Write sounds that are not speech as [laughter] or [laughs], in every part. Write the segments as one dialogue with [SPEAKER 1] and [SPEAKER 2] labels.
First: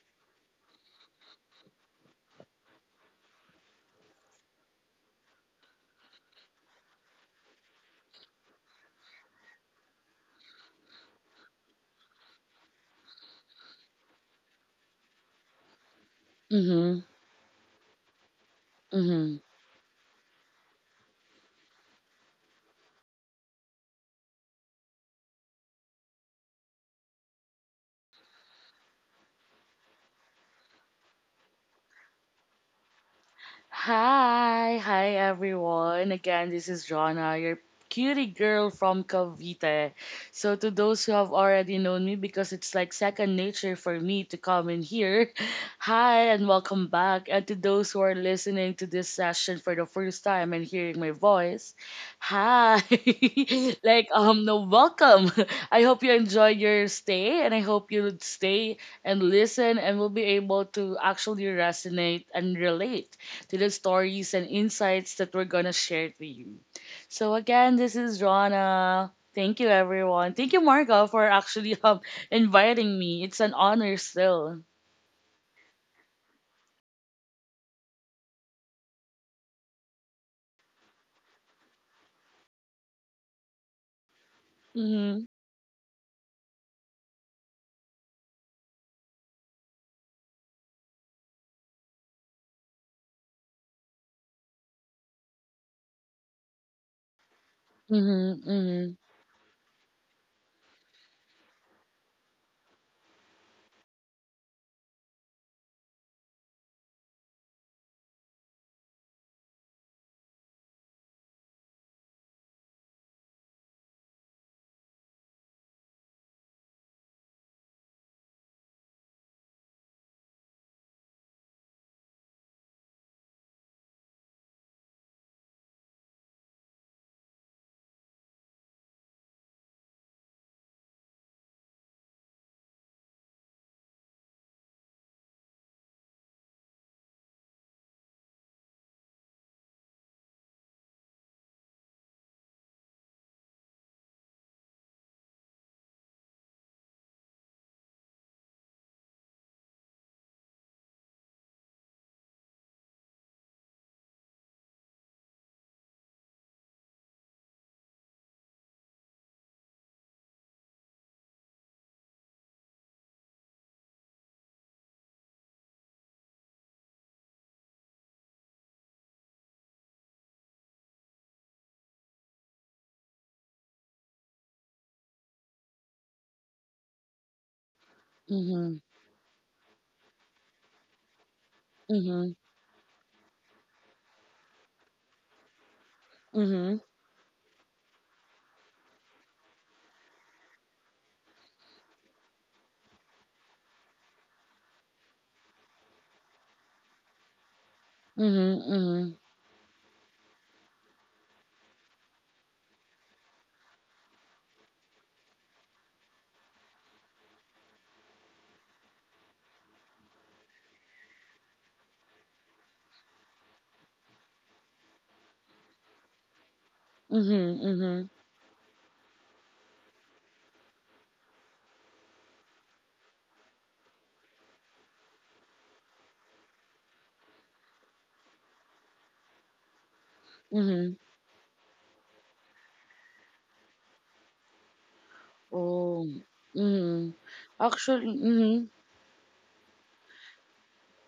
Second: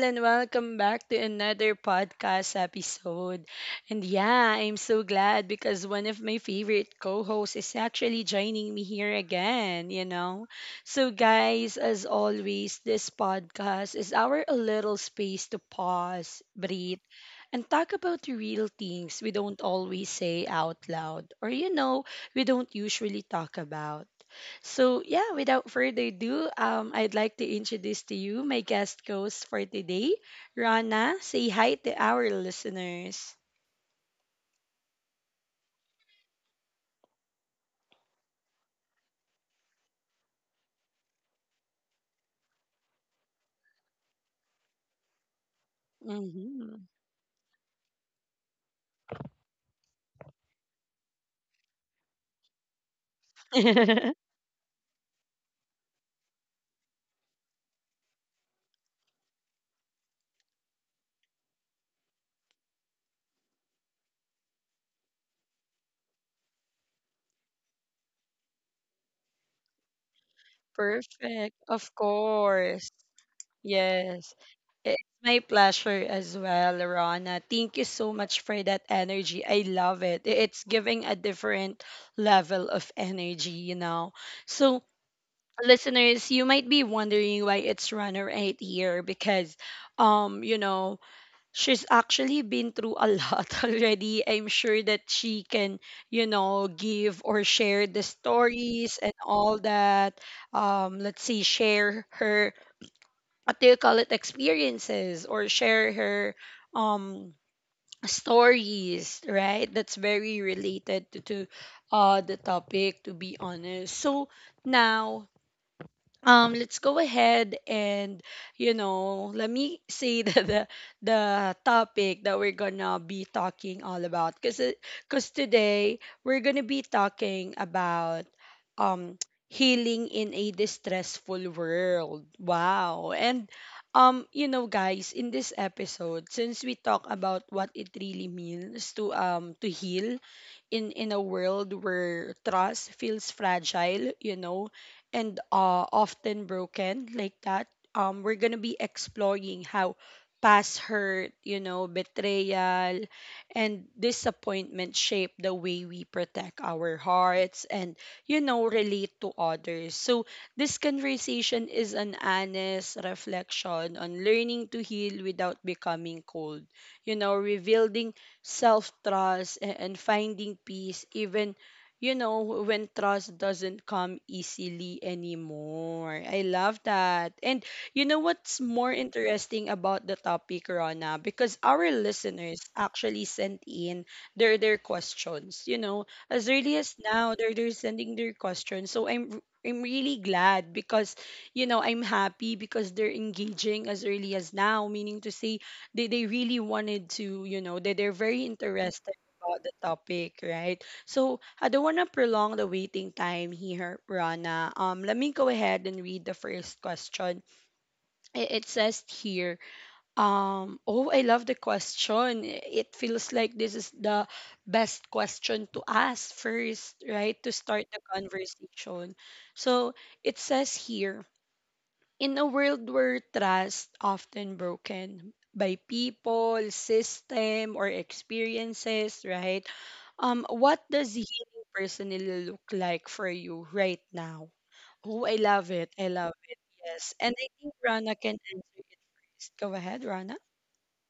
[SPEAKER 1] and welcome back to another podcast episode. And yeah, I'm so glad because one of my favorite co hosts is actually joining me here again. So, guys, as always, this podcast is our little space to pause, breathe,
[SPEAKER 2] Mhm,
[SPEAKER 1] and talk about the real things we
[SPEAKER 2] mhm.
[SPEAKER 1] don't always say out loud or we don't usually talk about. So, yeah, without further ado, I'd like to introduce to you my guest host for today, Rana. Say hi to our listeners.
[SPEAKER 2] Hi, hi everyone. Again, this is Jonna, your cutie girl from Cavite. So to those who have already known me, because it's like second nature for me to come in here. [laughs] Hi and
[SPEAKER 1] Hmm.
[SPEAKER 2] welcome back. And to those who are listening to this session for the first time and hearing my voice, hi. [laughs] like
[SPEAKER 1] [laughs]
[SPEAKER 2] um no welcome. [laughs] I hope you enjoy your stay, and I hope you would stay and listen and will be able to actually resonate and relate to the stories and insights that we're going to share to you. So, again, this is Rana. Thank you, everyone. Thank you, Marga, for
[SPEAKER 1] Perfect.
[SPEAKER 2] actually [laughs]
[SPEAKER 1] Of course.
[SPEAKER 2] inviting me. It's an honor
[SPEAKER 1] Yes.
[SPEAKER 2] still.
[SPEAKER 1] It's my pleasure as well, Rana. Thank you so much for that energy. I love it. It's giving a different level of energy. So,
[SPEAKER 2] Mm-hmm.
[SPEAKER 1] listeners, you might be wondering why it's runner eight here because, um, you know, she's actually been through a [laughs] lot already. I'm sure that she can give or share the
[SPEAKER 2] Mm-hmm.
[SPEAKER 1] stories and all that. Let's see, share her, what do you call it, experiences or share her, um, stories, right? That's very related to the topic, to be honest. So now let's go ahead and let me say [laughs] the topic that we're gonna be talking all about, because today we're gonna be talking about um [tsk] healing in a distressful world. Wow. And guys, in this episode, since we talk about what it really means to heal in a world where trust feels fragile, and often broken like that. We're gonna be exploring how past hurt, betrayal, and disappointment shape the way we protect our hearts and relate to others. So this conversation is an honest reflection on learning to heal without becoming cold. Revealing self trust and finding peace, even, when trust doesn't come easily anymore. I love that. And you know what's
[SPEAKER 2] Mm-hmm.
[SPEAKER 1] more interesting about the topic, Rana? Because our
[SPEAKER 2] Mm-hmm.
[SPEAKER 1] listeners actually sent in their questions, as early
[SPEAKER 2] Mm-hmm.
[SPEAKER 1] as now, they're sending their questions. So I'm really glad because I'm happy because they're engaging as early as now, meaning to say they really wanted to they're very
[SPEAKER 2] Mm-hmm. Mm-hmm.
[SPEAKER 1] interested about the topic, right? So I don't want to prolong the waiting time here, rana. Let me go ahead and read the first question. It says here. Oh, I love the question. It feels like this is the best question to ask first, right, to start the
[SPEAKER 2] Mm-hmm.
[SPEAKER 1] conversation. So it says here, in a world where trust often broken by people, system, or experiences, right? What
[SPEAKER 2] Mm-hmm. Hmm.
[SPEAKER 1] does healing personally look like for you right now? Oh, I love it. I
[SPEAKER 2] Oh.
[SPEAKER 1] love it.
[SPEAKER 2] Mm-hmm.
[SPEAKER 1] Yes. And I think
[SPEAKER 2] Actually,
[SPEAKER 1] Rana can
[SPEAKER 2] mm-hmm.
[SPEAKER 1] answer it first. Go ahead, Rana.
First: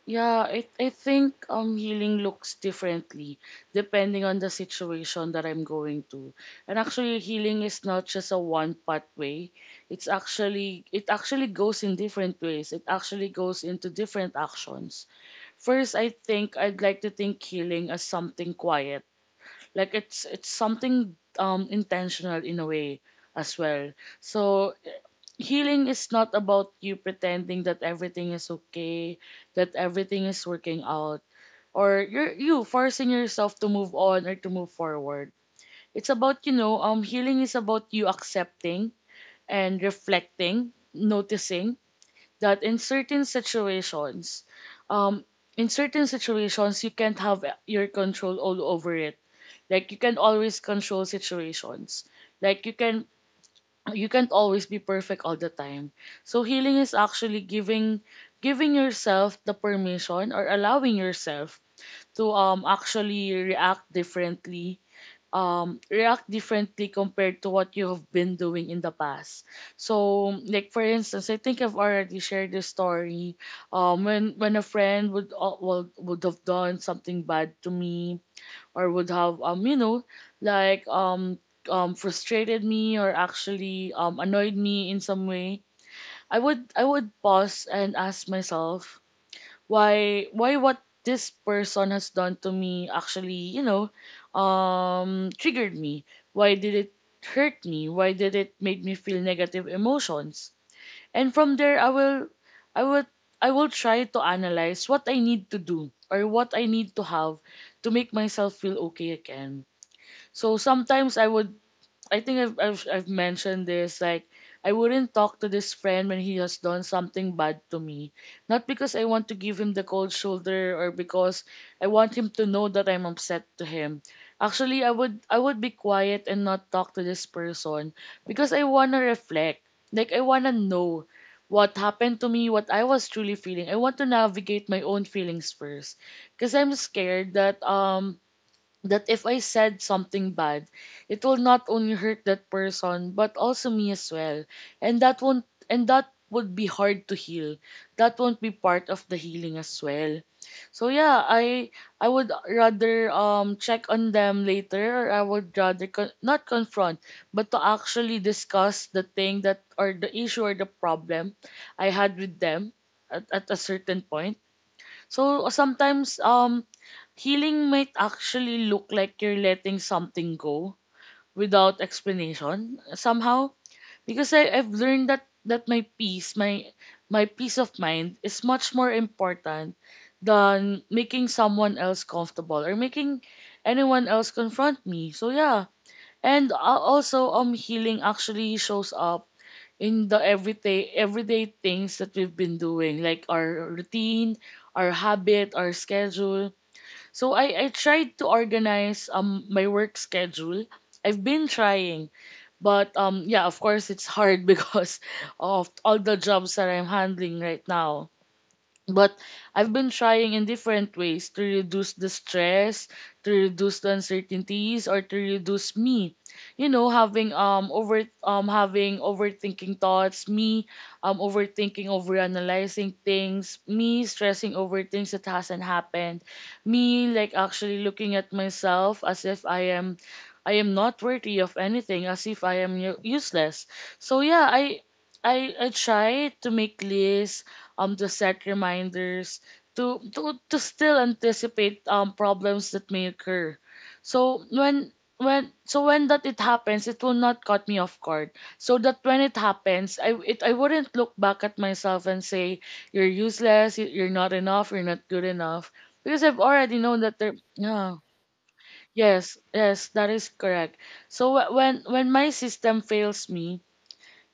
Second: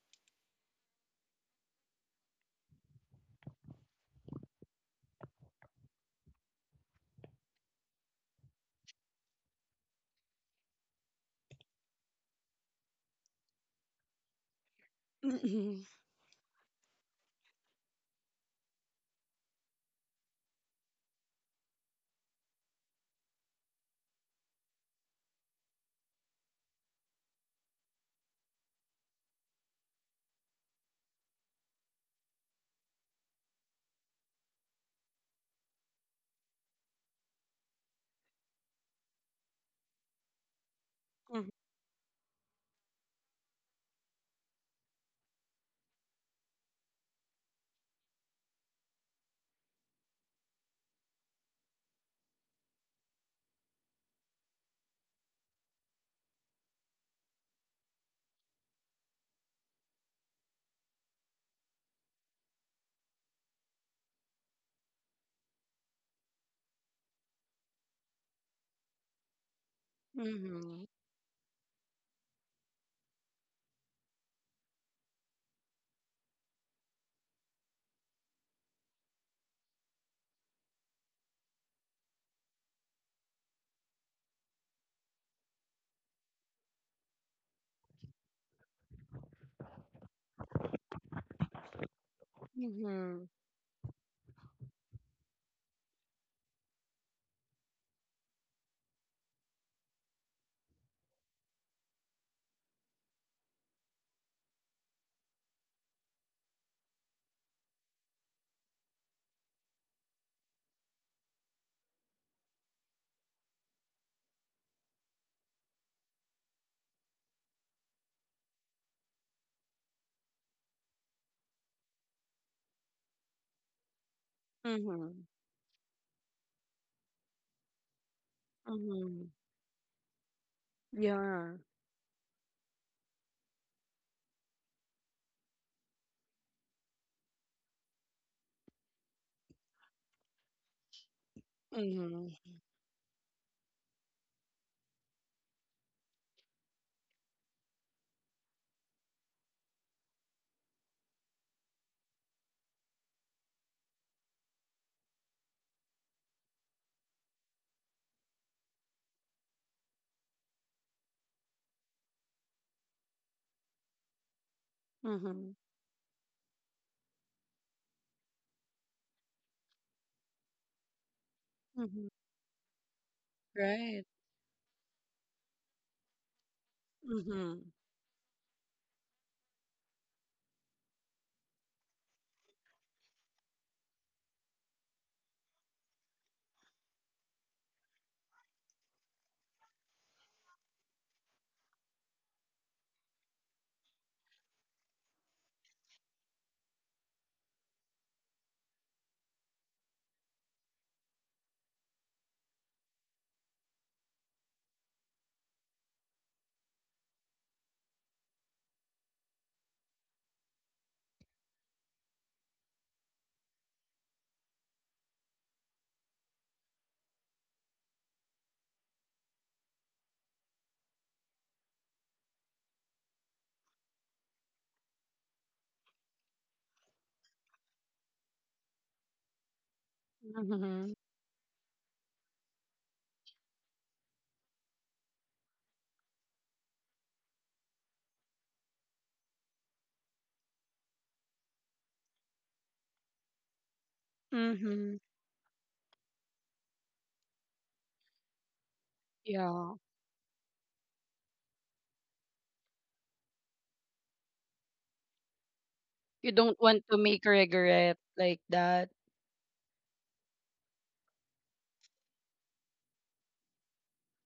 [SPEAKER 2] Yeah, I think healing looks differently depending on the situation that I'm going to. And actually healing is not just a one pathway. It actually goes in different ways. It actually goes into different actions.
[SPEAKER 1] Mm-hmm.
[SPEAKER 2] First, I think I'd like to think healing as something quiet, like it's something intentional in a way as well. So healing is not about you pretending that everything is okay, that everything is working out, or you forcing yourself to move on or to move forward. It's about, you know, healing is about you accepting and reflecting, noticing that in certain situations, um, you can't have your control all over it. Like, you can always control situations. Like, you can't always be perfect all the time. So healing is actually giving yourself the permission or allowing yourself to actually react differently, react differently compared to what you have been doing in the past. So, like, for
[SPEAKER 1] Mm-hmm.
[SPEAKER 2] instance, I think I've already shared this story. When a friend would have done something bad to me, or would have, you know, like um, frustrated me, or actually annoyed me in some way, I would pause and ask myself why, what this person has done to me
[SPEAKER 1] Mm-hmm.
[SPEAKER 2] actually, you know, triggered me. Why did it hurt me? Why did it make me feel negative emotions? And from there, i will I will try to analyze what I need to do or what I need to have to make myself feel okay again. So sometimes I would— I think I've mentioned this. Like, I wouldn't talk to this friend when he has done something bad to me. Not because I want to give him the cold shoulder, or because I want him to know that I'm upset to him. Actually, I
[SPEAKER 1] Mm-hmm.
[SPEAKER 2] would I would be quiet and not talk to this person because I wanna
[SPEAKER 1] Mm-hmm.
[SPEAKER 2] reflect. Like, I wanna know
[SPEAKER 1] Yeah.
[SPEAKER 2] what happened to me, what I was truly feeling. I want to navigate my own feelings first, because I'm scared that that if I said something bad, it will not only hurt that
[SPEAKER 1] Mm-hmm.
[SPEAKER 2] person but also me as well. And that won't and that would be hard to heal. That won't be part of the healing as well. So yeah, I would rather check on them later, or I would rather not confront but to actually discuss the thing that, or the issue, or the problem I had with them at a certain point. So
[SPEAKER 1] Mm-hmm.
[SPEAKER 2] sometimes, healing might actually look like you're letting something go without
[SPEAKER 1] Mm-hmm.
[SPEAKER 2] explanation somehow,
[SPEAKER 1] Right.
[SPEAKER 2] because I've learned that my peace, my
[SPEAKER 1] Mm-hmm.
[SPEAKER 2] peace of mind is much more important than making someone else comfortable or making anyone else confront me. So yeah, and also healing actually shows up in the everyday things that we've been doing, like our routine, our habit, our schedule. So I tried to organize my work schedule. I've been trying, but yeah, of course it's hard [laughs] because of all the jobs that I'm handling right now. But I've been trying in different ways to reduce the stress, to reduce the uncertainties, or to reduce me, you know, having over having overthinking thoughts, me overthinking, overanalyzing things, me stressing over things that hasn't happened, me like actually looking at myself as if I am
[SPEAKER 1] Mm-hmm.
[SPEAKER 2] not worthy of anything, as if I am useless. So yeah, I try to make lists, to set reminders, to still anticipate problems that may occur. So
[SPEAKER 1] Mm-hmm.
[SPEAKER 2] when that it happens, it will not cut me off guard. So that when it
[SPEAKER 1] Yeah.
[SPEAKER 2] happens, I wouldn't look back at myself and say you're useless, you're not enough, you're not good enough, because
[SPEAKER 1] You
[SPEAKER 2] I've
[SPEAKER 1] don't
[SPEAKER 2] already
[SPEAKER 1] want
[SPEAKER 2] known
[SPEAKER 1] to
[SPEAKER 2] that
[SPEAKER 1] make
[SPEAKER 2] there. Yeah.
[SPEAKER 1] regret like that.
[SPEAKER 2] Yes, yes, that is correct. So when my system fails me,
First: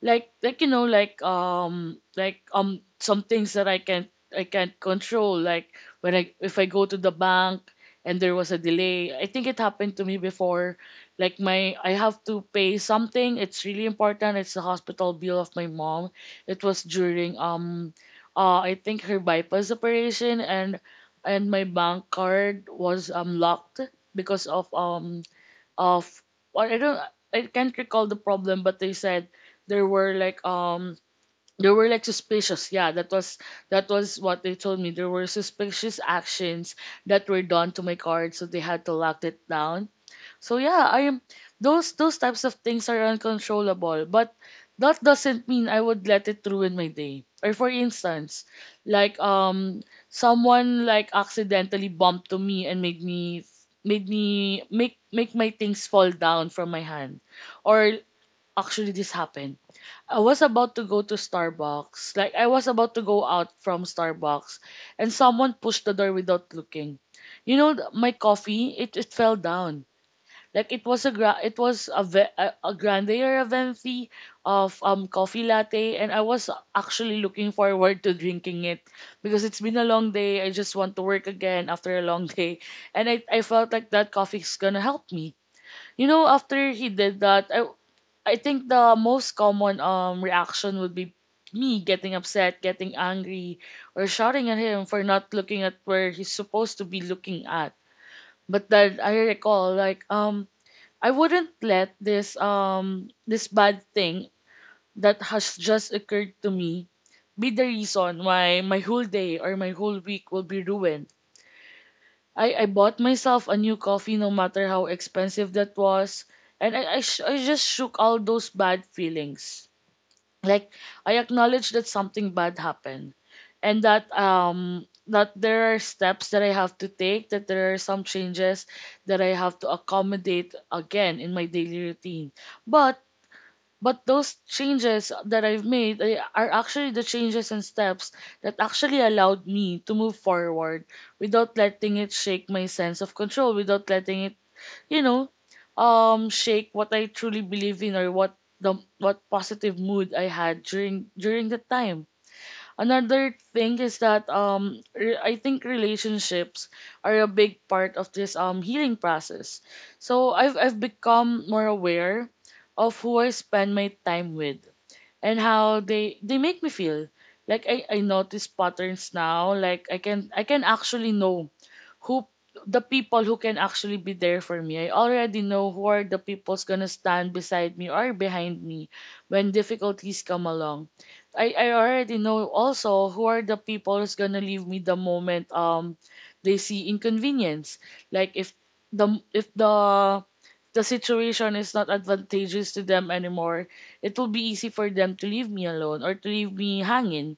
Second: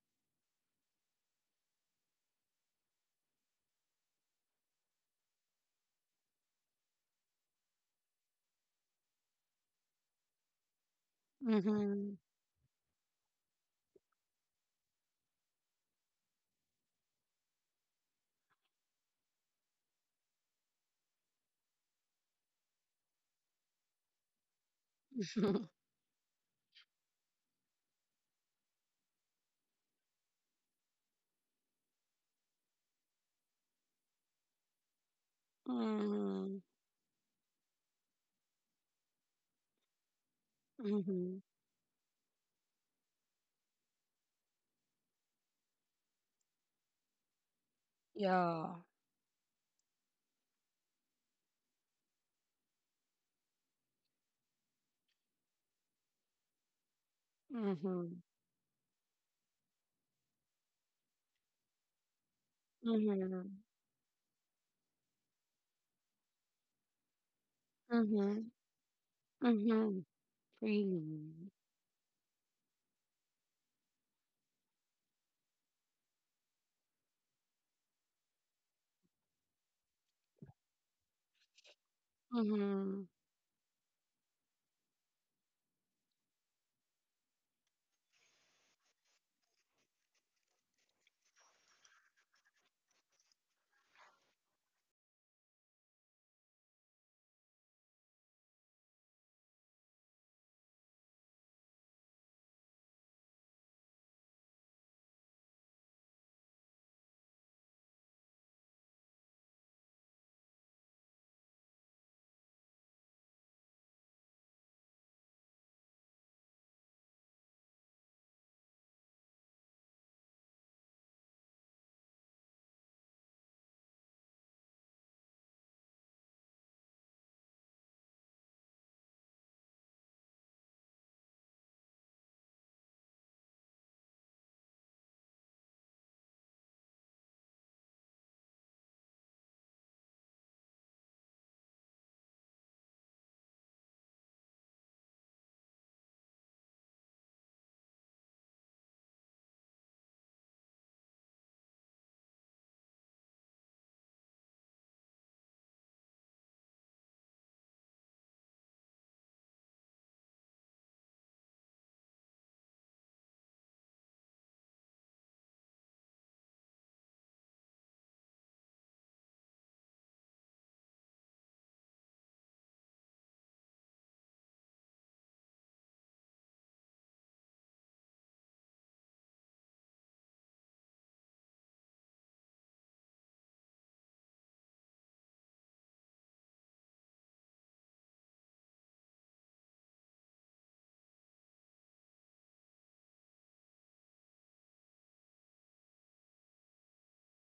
[SPEAKER 2] like you know, some things that I can't control, like when I if I go to the bank and there was a delay. I think it happened to me before. Like, my I
[SPEAKER 1] Mm-hmm.
[SPEAKER 2] have to pay something, it's really important, it's the hospital bill of my mom. It was during, I think, her bypass operation, and my bank card was locked because of,
[SPEAKER 1] [laughs]
[SPEAKER 2] of well, I don't— I can't recall the problem, but they said there were like suspicious— yeah, that was what they told me, there were suspicious
[SPEAKER 1] Mm-hmm.
[SPEAKER 2] actions that were done to my card, so they had to lock it down. So yeah, I am
[SPEAKER 1] Mm-hmm.
[SPEAKER 2] those types of things are uncontrollable, but that doesn't mean I would let it ruin my day. Or for instance,
[SPEAKER 1] Yeah.
[SPEAKER 2] someone like accidentally bumped to me and made me make make my things fall down from my hand. Or
[SPEAKER 1] Mm-hmm.
[SPEAKER 2] actually, this happened. I was about to go to Starbucks. Like, I was about to go
[SPEAKER 1] Mm-hmm.
[SPEAKER 2] out from Starbucks, and someone pushed the door without looking. You know, my
[SPEAKER 1] Mm-hmm.
[SPEAKER 2] coffee, it fell down.
[SPEAKER 1] Mm-hmm.
[SPEAKER 2] Like, it was a
[SPEAKER 1] Really.
[SPEAKER 2] grande or a venti of coffee latte, and I was actually looking forward to drinking it because it's been a long day. I just want to work again after a long [laughs] day,
[SPEAKER 1] Mm-hmm.
[SPEAKER 2] and I felt like that coffee's gonna help me. You know, after he did that, I think the most common reaction would be me getting upset, getting angry, or shouting at him for not looking at where he's supposed to be looking at. But then I recall, I wouldn't let this, this bad thing that has just occurred to me, be the reason why my whole day or my whole week will be ruined. I bought myself a new coffee, no matter how expensive that was. And I just shook all those bad feelings. Like, I acknowledge that something bad happened, and that that there are steps that I have to take, that there are some changes that I have to accommodate again in my daily routine. But but those changes that I've made, are actually the changes and steps that actually allowed me to move forward without letting it shake my sense of control, without letting it, you know, shake what I truly believe in, or what positive mood I had during that time. Another thing is that, I think relationships are a big part of this healing process. So I've become more aware of who I spend my time with and how they make me feel. Like, I notice patterns now. Like, I can actually know who— the people who can actually be there for me. I already know who are the people's gonna stand beside me or behind me when difficulties come along. I already know also who are the people who's gonna leave me the moment they see inconvenience. Like, if the situation is not advantageous to them anymore, it will be easy for them to leave me alone or to leave me hanging.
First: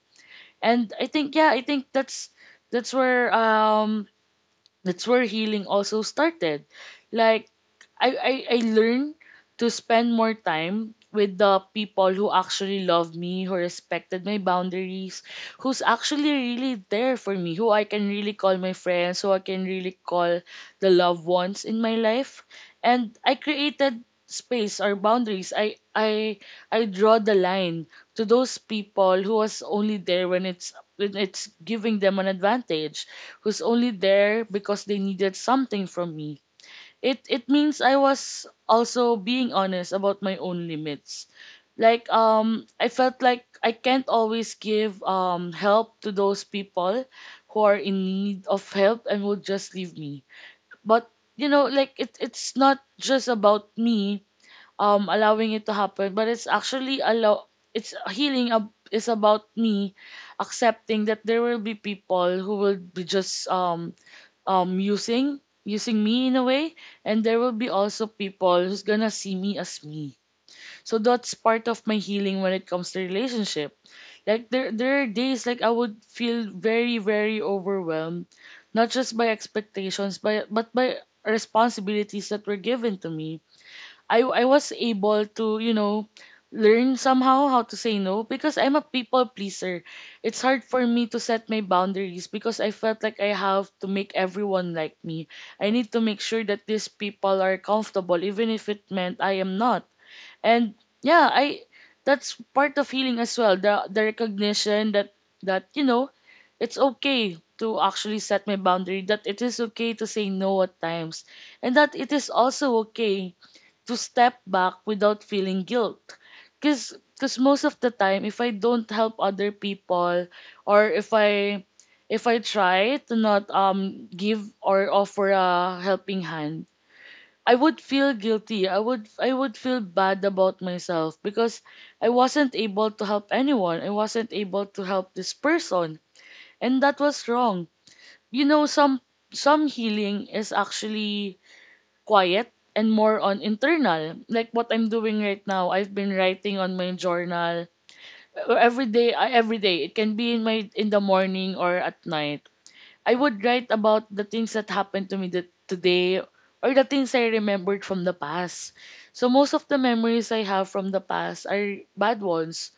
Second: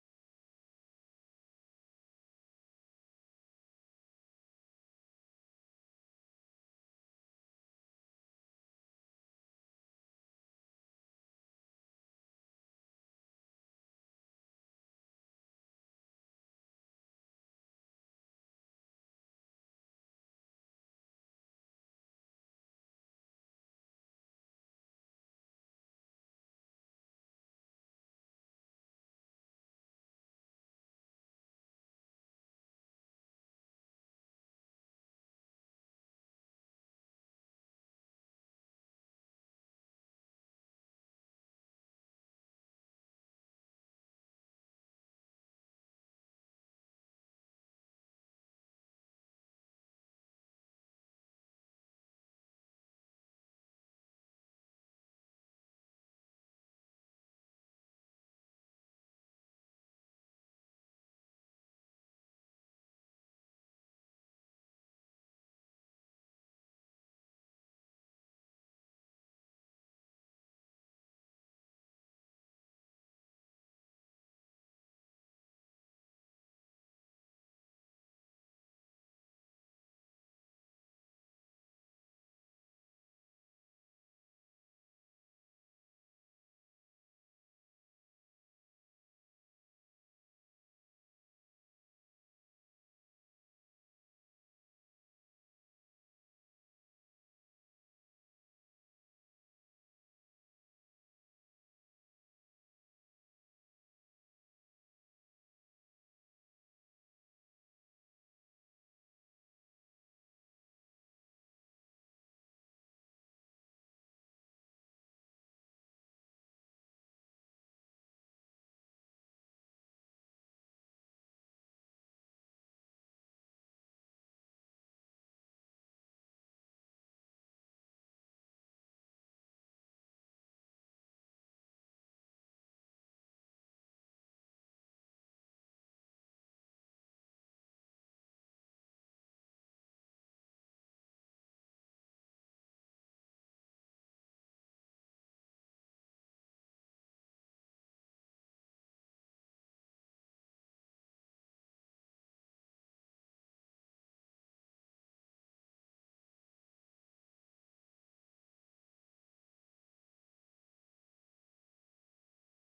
[SPEAKER 2] And I think, yeah, I think that's— that's where um that's where healing also started. Like, I learned to spend more time with the people who actually love me, who respected my boundaries, who's actually really there for me, who I can really call my friends, who I can really call the loved ones in my life. And I created space or boundaries. I draw the line to those people who was only there when it's giving them an advantage, who's only there because they needed something from me. It means I was also being honest about my own limits. Like I felt like I can't always give help to those people who are in need of help and would just leave me. But you know like it's not just about me allowing it to happen but it's actually allow it's healing is about me accepting that there will be people who will be just using me in a way, and there will be also people who's gonna see me as me. So that's part of my healing when it comes to relationship. Like there are days like I would feel very very overwhelmed, not just by expectations but by responsibilities that were given to me. I was able to, you know, learn somehow how to say no because I'm a people pleaser. It's hard for me to set my boundaries because I felt like I have to make everyone like me. I need to make sure that these people are comfortable even if it meant I am not. And yeah, I that's part of healing as well. The recognition that you know, it's okay to actually set my boundary, that it is okay to say no at times, and that it is also okay to step back without feeling guilt. Cause, cause most of the time, if I don't help other people, or if I try to not give or offer a helping hand, I would feel guilty. I would feel bad about myself because I wasn't able to help anyone. I wasn't able to help this person, and that was wrong. You know, some healing is actually quiet and more on internal. Like what I'm doing right now, I've been writing on my journal every day. Every day, it can be in my in the morning or at night. I would write about the things that happened to me that today or the things I remembered from the past. So most of the memories I have from the past are bad ones.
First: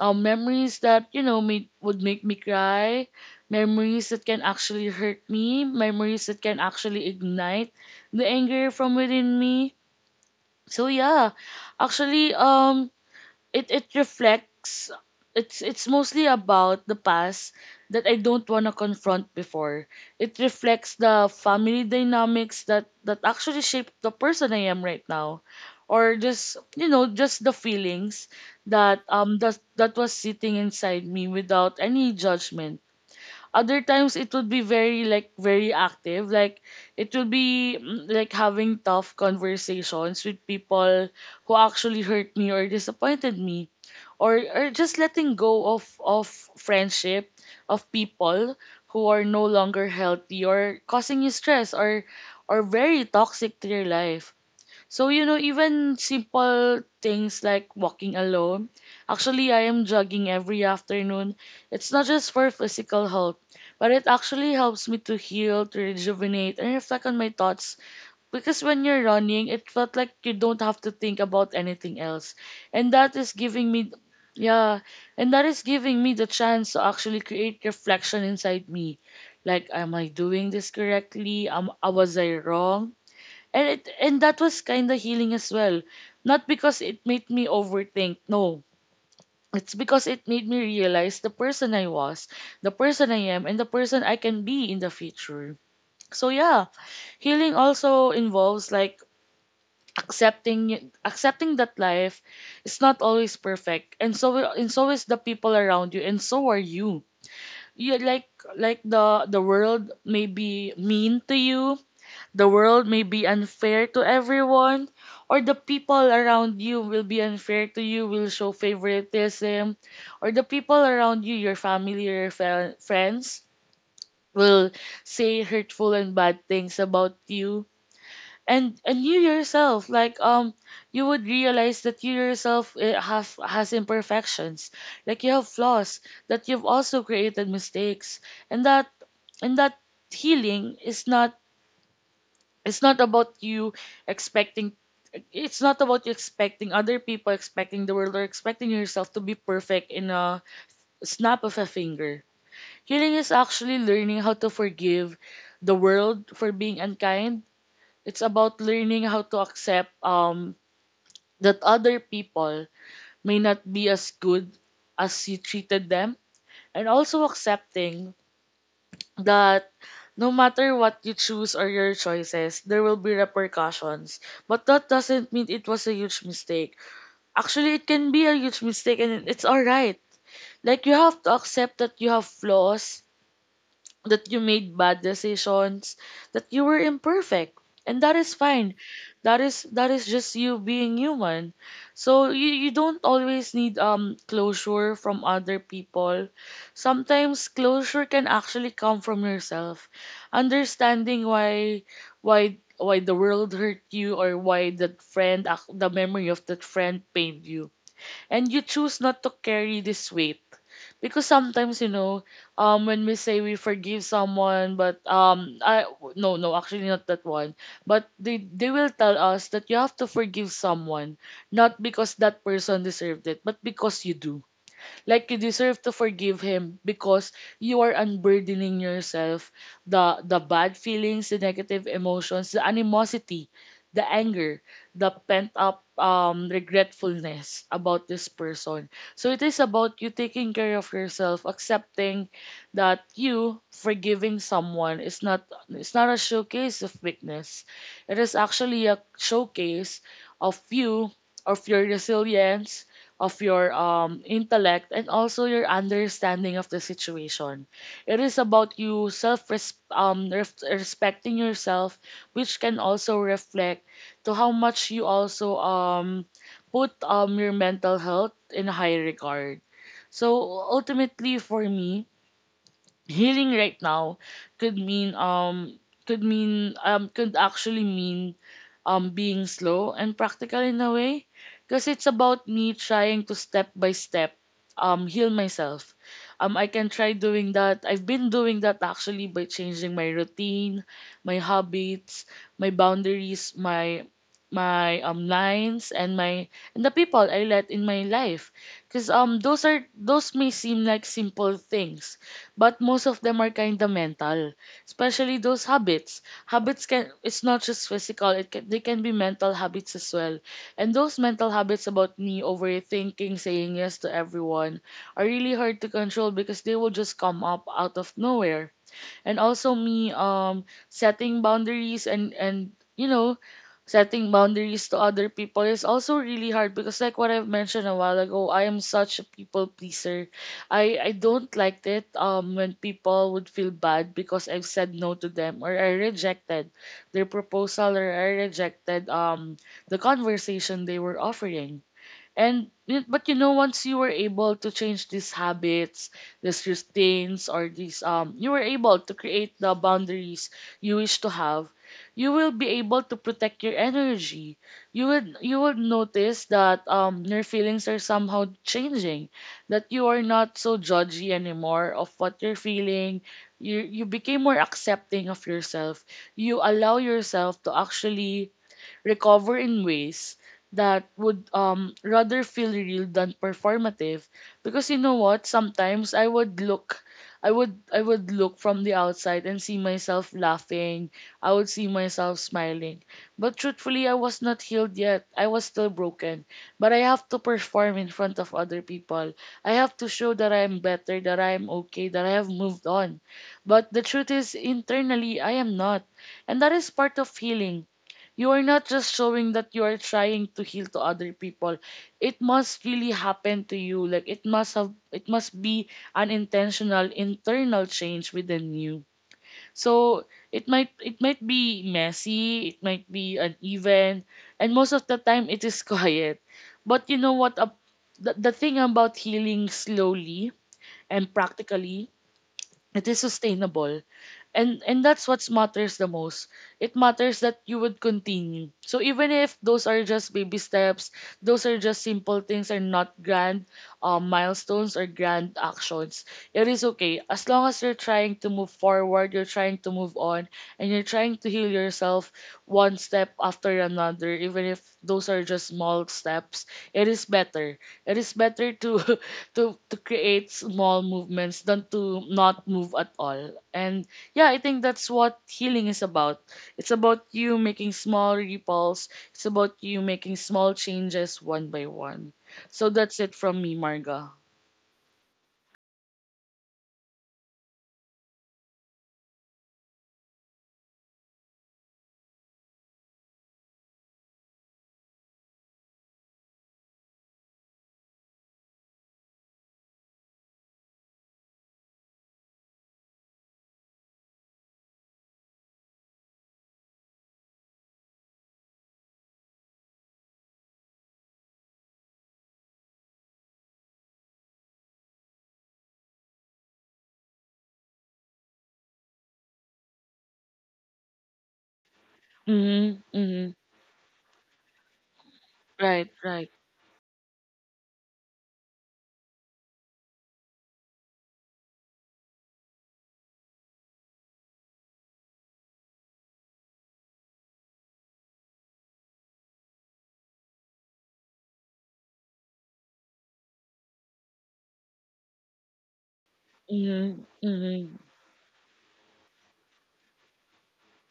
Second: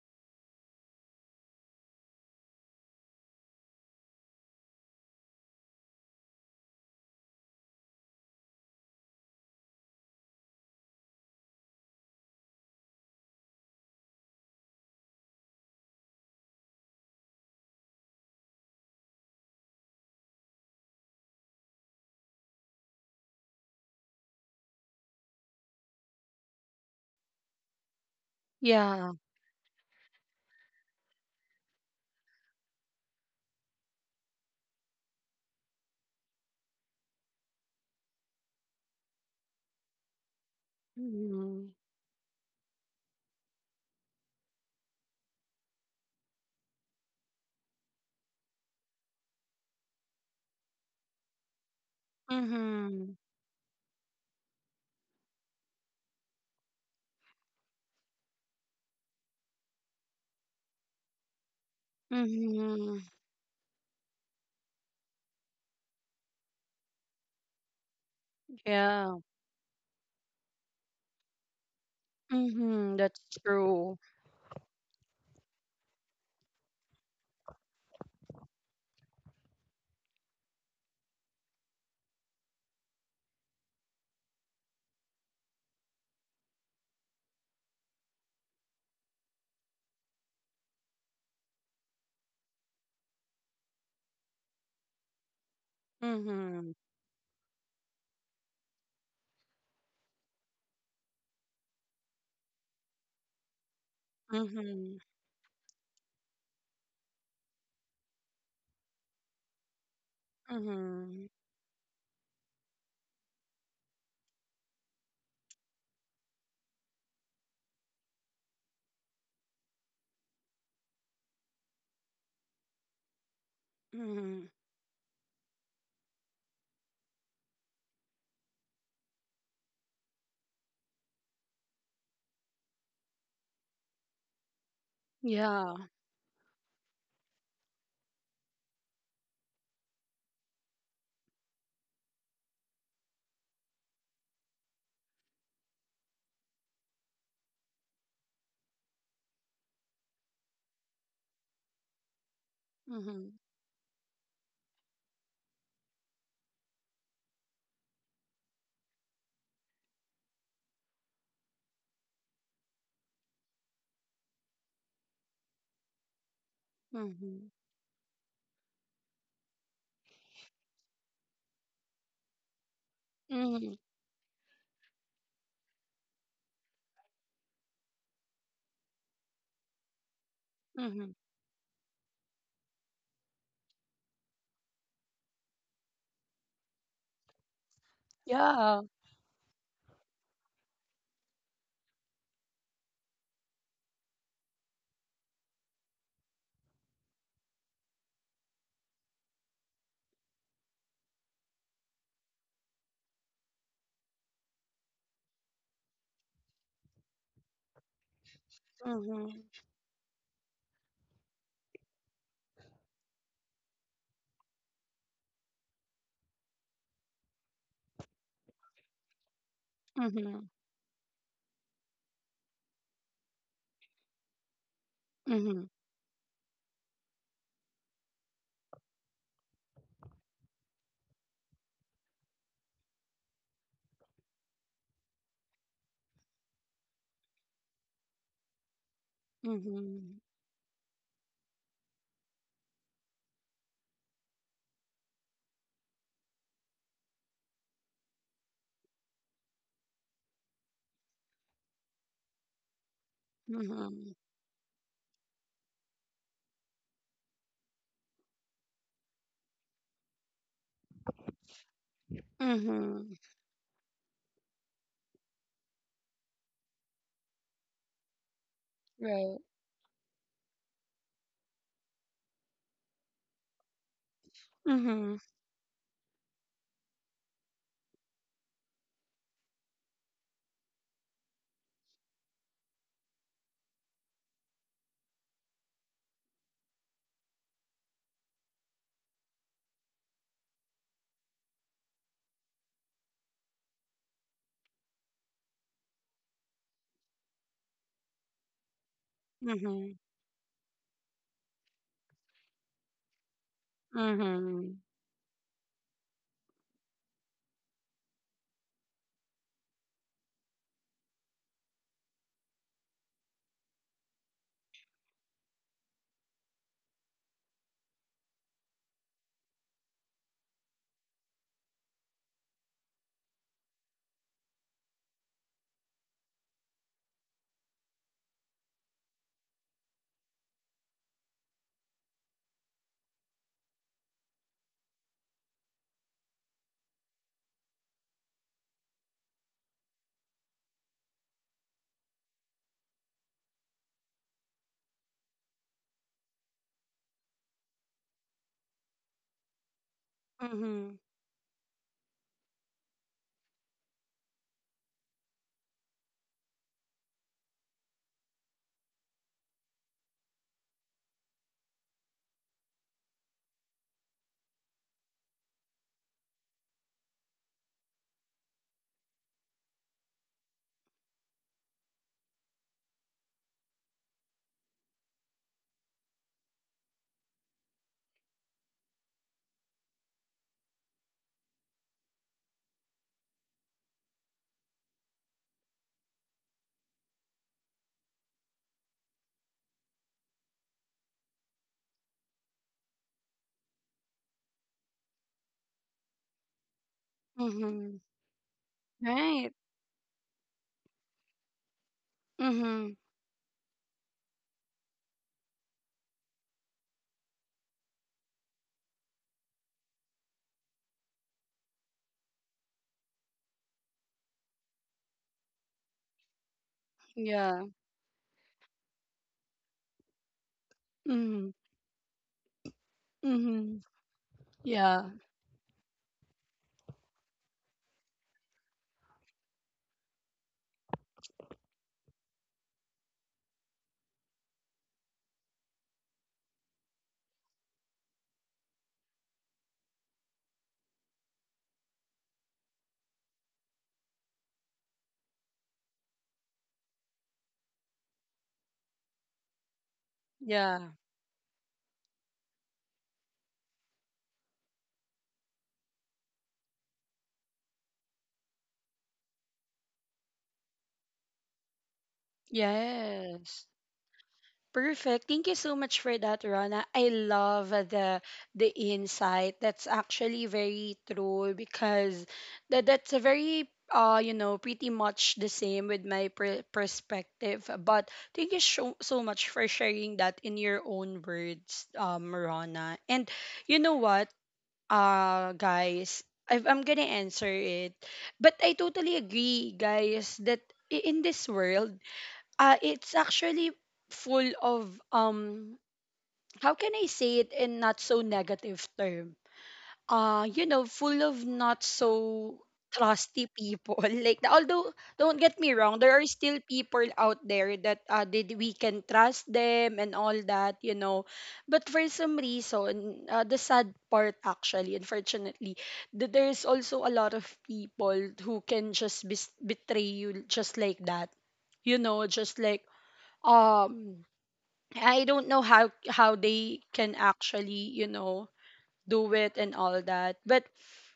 [SPEAKER 2] Memories that you know made, would make me cry, memories that can actually hurt me, memories that can actually ignite the anger from within me. So yeah, actually, um, it it reflects. It's mostly about the past that I don't want to confront before. It reflects the family dynamics that actually shaped the person I am right now, or just you know just the feelings that
[SPEAKER 1] Yeah.
[SPEAKER 2] that was sitting inside me without any judgment. Other times it would be very like very active. Like it will be like having tough conversations with people who
[SPEAKER 1] Mm-hmm.
[SPEAKER 2] actually hurt me or disappointed me. Or just letting go of friendship of people who are no longer healthy or causing you stress, or very
[SPEAKER 1] Mm-hmm.
[SPEAKER 2] toxic to your life. So, you know, even simple things like walking alone. Actually, I am jogging every afternoon. It's not just for
[SPEAKER 1] Mm-hmm.
[SPEAKER 2] physical health, but it actually helps me to heal, to rejuvenate, and reflect on my thoughts, because when you're
[SPEAKER 1] Yeah.
[SPEAKER 2] running, it felt like you don't have to think about anything else. And
[SPEAKER 1] Mm-hmm.
[SPEAKER 2] that
[SPEAKER 1] That's
[SPEAKER 2] is giving me,
[SPEAKER 1] true.
[SPEAKER 2] yeah, and that is giving me the chance to actually create reflection inside me. Like, am I doing this correctly? Was I wrong? And that was kind of healing as well. Not because it made me overthink, no. It's because it made me realize the person I was, the person I am, and the person I can be in the future. So yeah,
[SPEAKER 1] Mm-hmm.
[SPEAKER 2] healing also involves like accepting that life is not always perfect, and so
[SPEAKER 1] Mm-hmm.
[SPEAKER 2] is the people around you, and so are you. You like the world may be mean
[SPEAKER 1] Mm-hmm.
[SPEAKER 2] to you, the world may be unfair to everyone, or the people around you will be unfair to you, will show favoritism, or the people around you, your family, your friends,
[SPEAKER 1] Mm-hmm.
[SPEAKER 2] will say hurtful and bad things about you. And you yourself, like you would realize that you yourself eh, have has imperfections, like you have
[SPEAKER 1] Yeah.
[SPEAKER 2] flaws, that you've also created mistakes, and that and that healing is not it's not about you expecting other people, expecting the world, or expecting yourself to be perfect in a snap of a finger. Healing is
[SPEAKER 1] Mm-hmm.
[SPEAKER 2] actually learning how to forgive the world for being unkind. It's about learning how to accept that other people may not be as good as you treated them, and also
[SPEAKER 1] Mm-hmm.
[SPEAKER 2] accepting that no matter what you choose or your choices, there will be
[SPEAKER 1] Mm-hmm.
[SPEAKER 2] repercussions. But that doesn't mean it was a huge mistake. Actually, it can be a huge mistake and it's alright. Like, you
[SPEAKER 1] Mm-hmm.
[SPEAKER 2] have to accept that you have flaws, that you made bad decisions, that you were imperfect. And that is fine.
[SPEAKER 1] Yeah.
[SPEAKER 2] That is just you being human. So you don't always need closure from other people. Sometimes closure can actually come from yourself. Understanding why the world hurt you, or why that the memory of that friend pained you, and you choose not to
[SPEAKER 1] Mm-hmm.
[SPEAKER 2] carry this weight. Because sometimes you know when we say we forgive someone but I no no actually not that one, but they will tell us that you have to
[SPEAKER 1] Mhm.
[SPEAKER 2] forgive someone not because that person deserved it but because you do. Like you
[SPEAKER 1] Mhm.
[SPEAKER 2] deserve to forgive him because you are unburdening yourself, the bad feelings, the negative emotions, the animosity, the anger, the pent up regretfulness about this person. So it is about you
[SPEAKER 1] Mhm.
[SPEAKER 2] taking care of yourself, accepting that you forgiving someone is not it's not a showcase of weakness. It is actually a showcase of you, of your resilience, of your
[SPEAKER 1] Mhm.
[SPEAKER 2] intellect and also your understanding of the situation. It is about you respecting yourself, which can
[SPEAKER 1] Mhm.
[SPEAKER 2] also reflect to how much you also put your mental health in high
[SPEAKER 1] Right.
[SPEAKER 2] regard. So ultimately, for me, healing right now could
[SPEAKER 1] Mhm.
[SPEAKER 2] mean um could actually mean being slow and practical in a way, because it's about me trying to step by step heal myself. I can try doing that. I've been doing that actually by changing my routine, my habits, my boundaries, my lines, and my and the people I let in my life. Because those are
[SPEAKER 1] Mhm.
[SPEAKER 2] those may seem like simple things, but most of them are kind of mental,
[SPEAKER 1] Mhm.
[SPEAKER 2] especially those habits. Habits can it's not just physical; they can be mental habits as well. And those mental habits about me overthinking, saying yes to everyone, are really hard to control because they will just come up out of nowhere. And also me setting boundaries, and you know setting boundaries to other people is also really hard because, like what I've mentioned a while ago, I am such a people pleaser. I don't like it when people would feel bad because I've said no to them, or I rejected their proposal, or I rejected the conversation they were offering. But you know, once you were able to change these habits, these routines, or these you were able to create the boundaries
[SPEAKER 1] Mhm.
[SPEAKER 2] you wish to have, you will be able to protect your energy. You would notice that your feelings are somehow changing, that you are not so judgy anymore of what you're feeling. You became more accepting of yourself. You allow yourself to actually recover in ways that would rather feel real than performative. Because you know what, sometimes I would look from the outside and see myself laughing, I would see myself smiling, but truthfully I was not healed yet, I was still broken, but I have to perform in front of other people. I have to show that I am better, that I am okay, that I have moved on, but the truth is internally I am not. And that is part of healing.
[SPEAKER 1] Mhm.
[SPEAKER 2] You are not just
[SPEAKER 1] Right.
[SPEAKER 2] showing that you are trying to heal to other people. It must
[SPEAKER 1] Mhm.
[SPEAKER 2] really happen to you. Like it must be an intentional internal change within you. So it might be messy, it might be uneven, and most of the time it is [laughs] quiet. But you know
[SPEAKER 1] Yeah.
[SPEAKER 2] what? The thing about healing slowly and
[SPEAKER 1] Mhm.
[SPEAKER 2] practically, it is
[SPEAKER 1] Mhm.
[SPEAKER 2] sustainable, and
[SPEAKER 1] Yeah.
[SPEAKER 2] that's what matters the most. It matters that you would continue, so even if those are just baby steps, those are just simple things, are not grand milestones or grand actions. It is okay. As long as you're trying to move forward, you're trying to move on, and you're trying to heal yourself one step after another, even if those are just small steps, it is better. It is better to [laughs] to create
[SPEAKER 1] Yeah.
[SPEAKER 2] small movements than to not move at all. And yeah, I think that's what healing is about. It's about you making small ripples. It's about you making small changes one by one. So that's it from
[SPEAKER 1] Yes.
[SPEAKER 2] me, Marga.
[SPEAKER 1] Perfect. Thank you so much for that, Rana. I love the insight. That's actually very true, because that's a very pretty much the same with my perspective. But thank you so so much for sharing that in your own words, Rana. And you know what, guys, I'm gonna answer it, but I totally agree, guys, that in this world, it's actually full of, how can I say it in not so negative term? Full of not so
[SPEAKER 2] Mhm.
[SPEAKER 1] trusty
[SPEAKER 2] Mhm.
[SPEAKER 1] people. [laughs] Like, although, don't get me wrong, there
[SPEAKER 2] Right.
[SPEAKER 1] are
[SPEAKER 2] Right.
[SPEAKER 1] still people out there that did we can trust them and all that. But for some reason, the sad part, actually, unfortunately, there's also a lot of people who can just betray you just like that. Just like, um I don't know how they can
[SPEAKER 2] Mhm.
[SPEAKER 1] actually,
[SPEAKER 2] Mhm.
[SPEAKER 1] you know, do it and all that. But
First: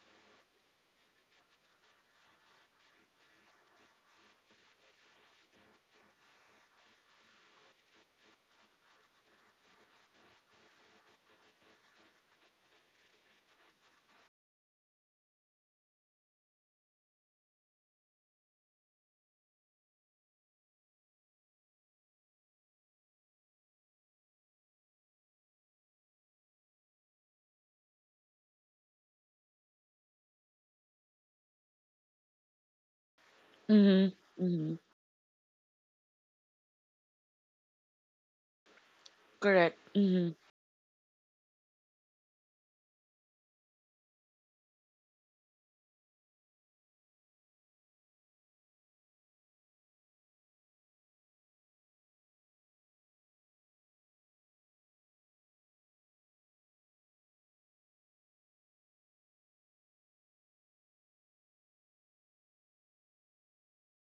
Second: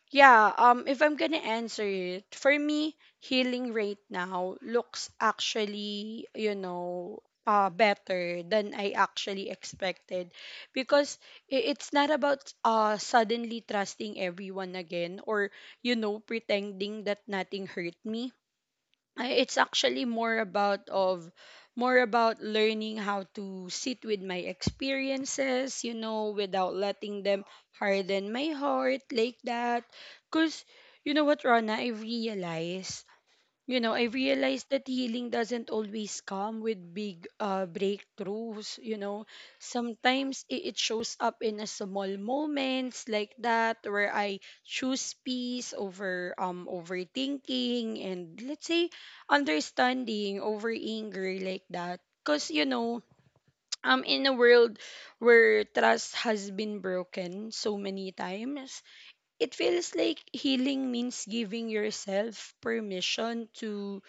[SPEAKER 1] yeah, if I'm going to answer it, for me, healing right now looks, actually, better than I actually expected, because it's not about, suddenly trusting everyone again, or pretending that nothing hurt me. It's actually more about learning how to sit with my experiences, without letting them harden my heart like that. Because you know what, Rana, I
[SPEAKER 2] Mhm.
[SPEAKER 1] realized
[SPEAKER 2] Mhm.
[SPEAKER 1] that healing doesn't always come with big, breakthroughs. You know,
[SPEAKER 2] Correct. Mhm.
[SPEAKER 1] sometimes it shows up in a small moments like that, where I choose peace over overthinking and, let's say, understanding over anger like that. Cause [tsk] I'm in a world where trust has been broken so many times. It feels like healing means giving yourself permission to,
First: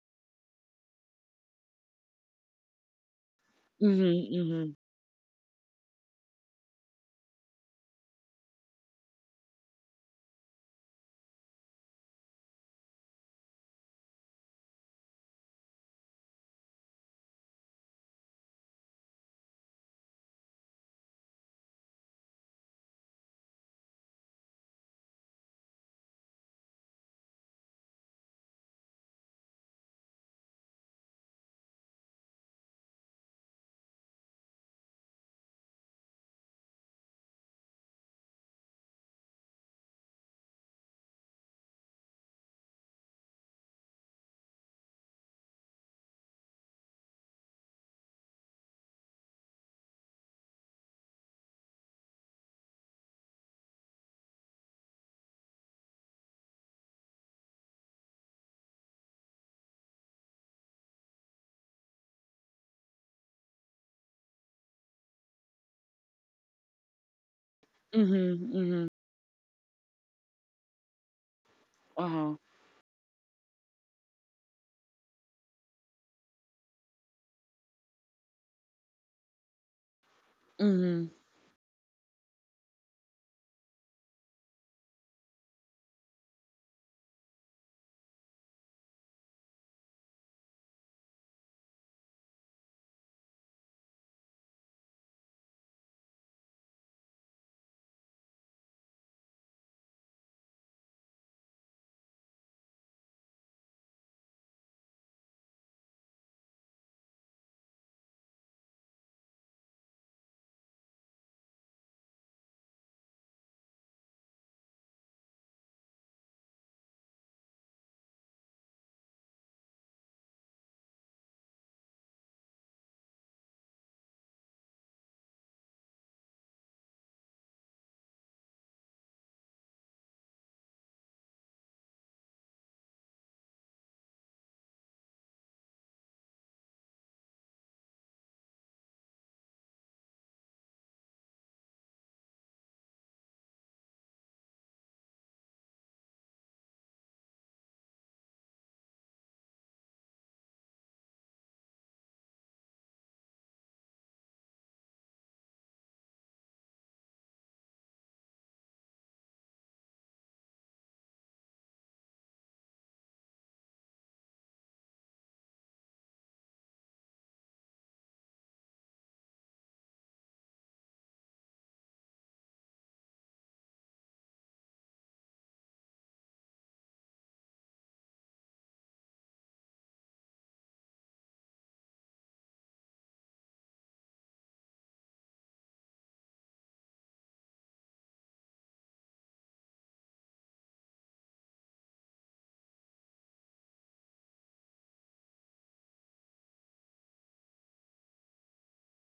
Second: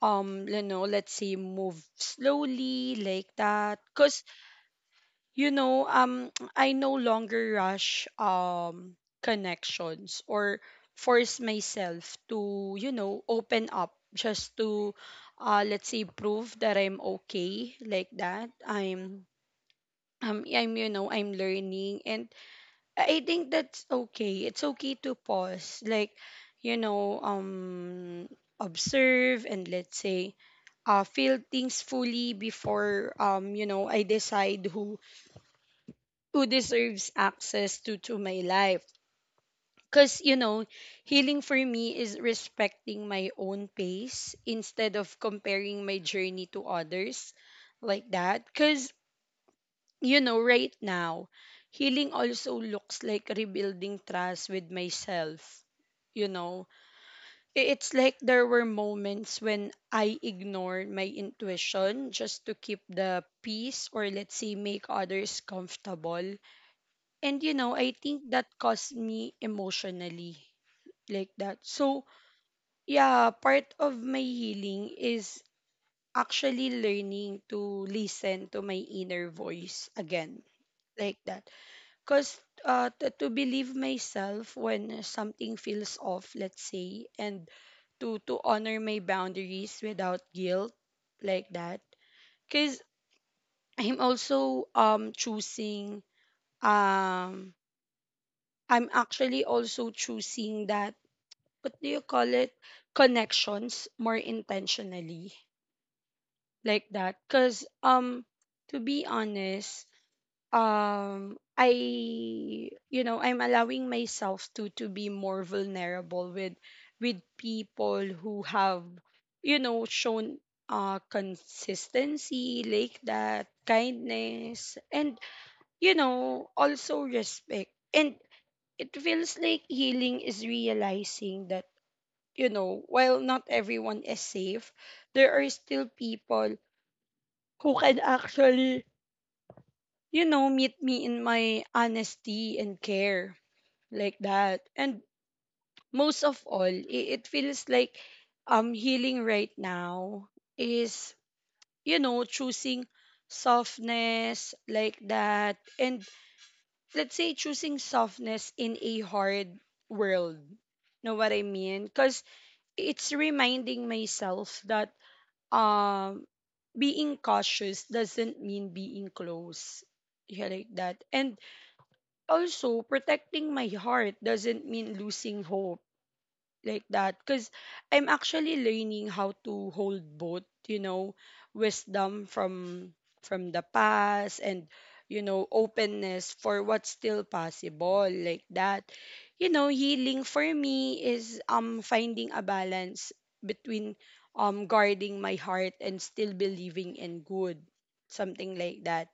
[SPEAKER 1] let's say, move slowly like that,
[SPEAKER 2] Mhm.
[SPEAKER 1] because
[SPEAKER 2] Mhm.
[SPEAKER 1] you know um [tsk] I no longer rush connections or force myself to, open up just to, let's say, prove that I'm okay like that. I'm learning, and I think that's okay. It's okay to pause, like, you know, um, observe and, let's say, feel things fully before I decide who deserves access to my life. Cause healing for me is respecting my own pace instead of comparing my journey to others like that. Cause right now, healing also looks like rebuilding trust with myself. You know, it's like there were moments when I ignored my intuition just to keep the peace, or, let's say, make others comfortable. And I think
[SPEAKER 2] Mhm.
[SPEAKER 1] that
[SPEAKER 2] Mhm.
[SPEAKER 1] caused me emotionally like that. So,
[SPEAKER 2] Uh-huh.
[SPEAKER 1] yeah, part of my healing is actually learning to listen to my inner voice again
[SPEAKER 2] Mhm.
[SPEAKER 1] like that. Because, to believe myself when something feels off, let's say, and to honor my boundaries without guilt like that. Because I'm also um, choosing, um, I'm actually also choosing that, what do you call it? Connections more intentionally like that. Because, to be honest, I you know I'm allowing myself to be more vulnerable with people who have shown, consistency, like that, kindness, and also respect. And it feels like healing is realizing that, while not everyone is safe, there are still people who can actually meet me in my honesty and care like that. And most of all, it feels like, healing right now is choosing softness like that. And, let's say, choosing softness in a hard world. Know what I mean? Because it's reminding myself that, um being cautious doesn't mean being close. Yeah, like that. And also protecting my heart doesn't mean losing hope like that, because I'm actually learning how to hold both, wisdom from the past, and openness for what's still possible like that. Healing for me is, finding a balance between, guarding my heart and still believing in good, something like that.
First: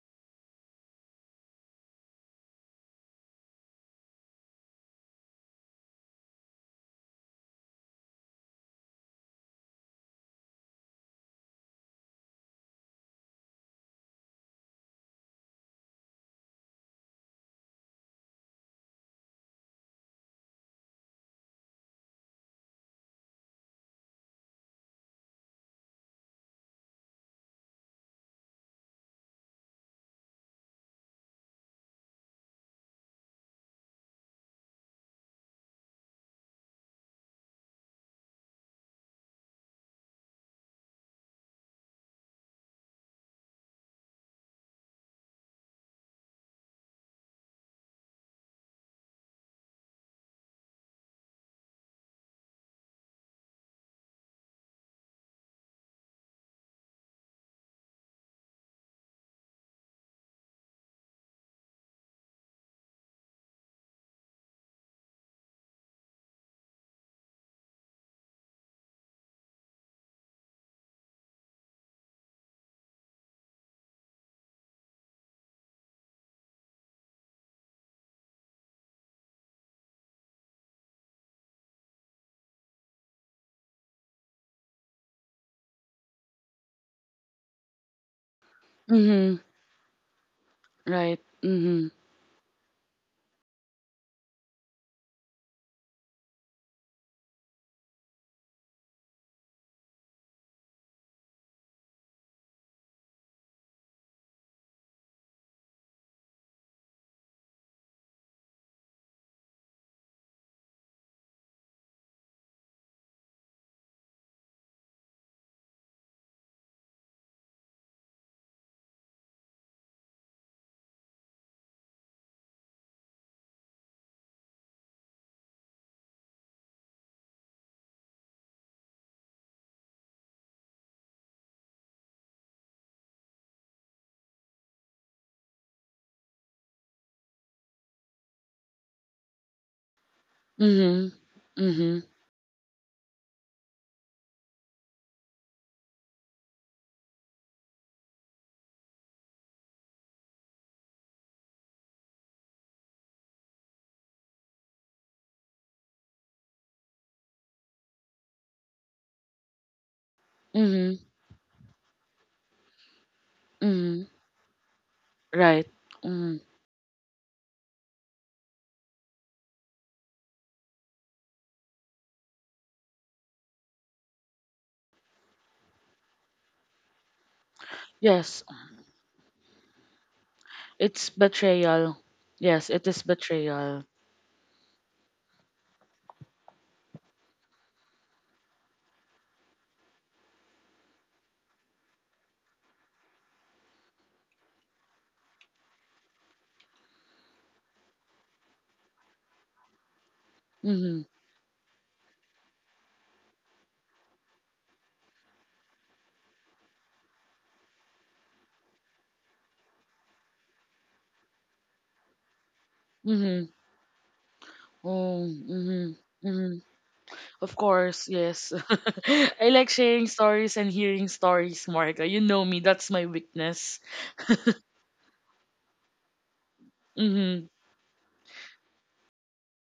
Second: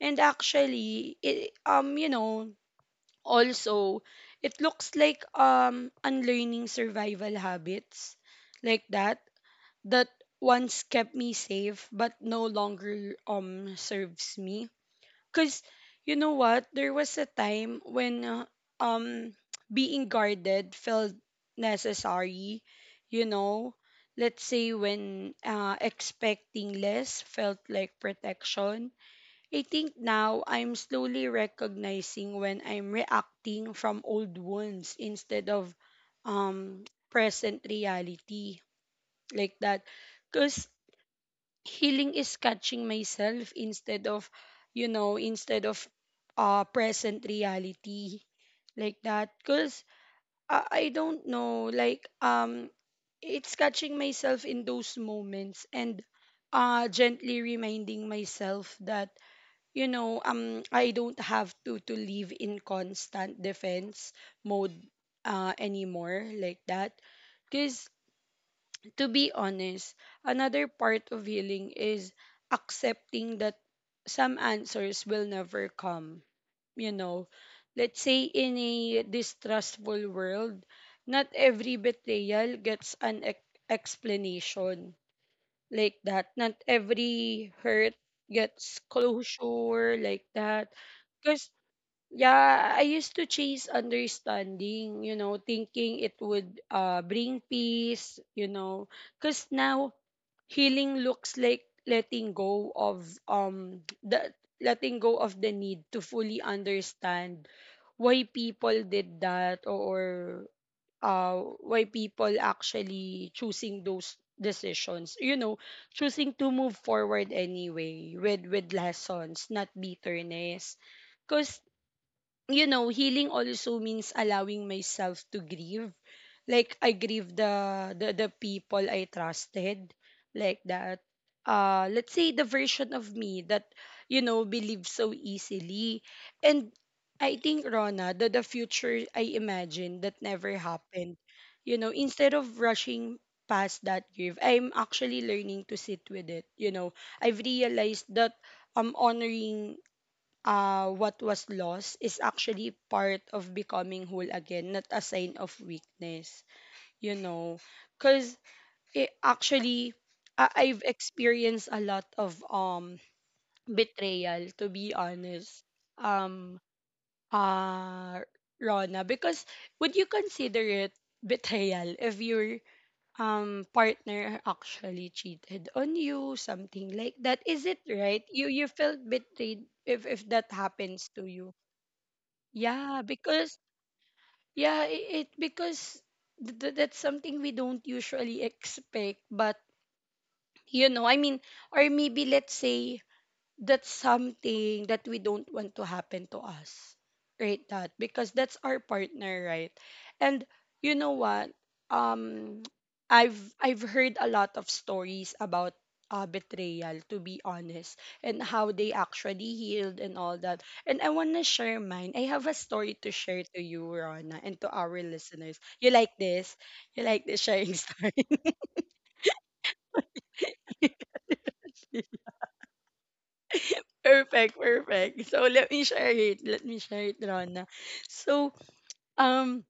[SPEAKER 1] And actually it, you know also, it looks like, unlearning survival habits like that, that once kept me safe but no longer, serves me. Cause you know what? There was a time when, um [tsk] being guarded felt necessary, you know. Let's say when, expecting less felt like protection. I think now I'm slowly recognizing when I'm reacting from old wounds instead of, um present reality like that, because healing is catching myself instead of present reality like that. Because I, I don't know, like, it's catching myself in those moments and, gently reminding myself that, I don't have to live in constant defense mode, anymore like that. Because, to be honest, another part of healing is accepting that some answers will never come. You know, let's say, in a distrustful world, not every betrayal gets an explanation like that. Not every hurt gets
[SPEAKER 2] Mhm.
[SPEAKER 1] closure like that.
[SPEAKER 2] Right.
[SPEAKER 1] Because,
[SPEAKER 2] Mhm.
[SPEAKER 1] yeah, I used to chase understanding, thinking it would, bring peace. Because now, healing looks like letting go of the need to fully understand why people did that, or why people actually choosing those decisions, choosing to move forward anyway with lessons, not bitterness, because, healing also means allowing myself to grieve. Like, I grieve the people I trusted like that. Let's say the version of me that believes so easily. And I think Rona, the future I imagined that never
[SPEAKER 2] Mhm.
[SPEAKER 1] happened. You know,
[SPEAKER 2] Mhm.
[SPEAKER 1] instead of rushing past that grief, I'm actually learning to sit with it. You know, I've realized that I'm honoring what was lost is actually part of becoming whole again, not a sign of weakness, you know. Because it actually, I've
[SPEAKER 2] Mhm.
[SPEAKER 1] experienced a lot of
[SPEAKER 2] Mhm.
[SPEAKER 1] betrayal, to be honest.
[SPEAKER 2] Right. Mhm.
[SPEAKER 1] Um, uh, Rona, because would you consider it betrayal if your partner actually cheated on you, something like that? Is it right? You
[SPEAKER 2] Yes,
[SPEAKER 1] you felt betrayed if that happens
[SPEAKER 2] it's
[SPEAKER 1] to you?
[SPEAKER 2] betrayal. Yes, it
[SPEAKER 1] Yeah,
[SPEAKER 2] is
[SPEAKER 1] because
[SPEAKER 2] betrayal.
[SPEAKER 1] yeah, it because that's something we don't usually expect. But you know, I mean, or maybe let's say that's something that we don't want to happen to us, right? That because that's our partner, right? And you know
[SPEAKER 2] Mhm.
[SPEAKER 1] what? um [tsk] I've heard a lot of stories about betrayal, to be honest, and how they actually healed and all that. And I want to share mine. I have a story to share
[SPEAKER 2] Mhm.
[SPEAKER 1] to you, Rona, and to our
[SPEAKER 2] Oh.
[SPEAKER 1] listeners. You
[SPEAKER 2] Mhm.
[SPEAKER 1] like this?
[SPEAKER 2] Mhm.
[SPEAKER 1] You like the
[SPEAKER 2] Of
[SPEAKER 1] sharing
[SPEAKER 2] course,
[SPEAKER 1] story?
[SPEAKER 2] yes. [laughs] I like sharing stories and hearing stories, Marga.
[SPEAKER 1] [laughs]
[SPEAKER 2] You know me, that's my weakness.
[SPEAKER 1] Perfect,
[SPEAKER 2] [laughs]
[SPEAKER 1] so let me share it,
[SPEAKER 2] Mhm.
[SPEAKER 1] Rona. So Um,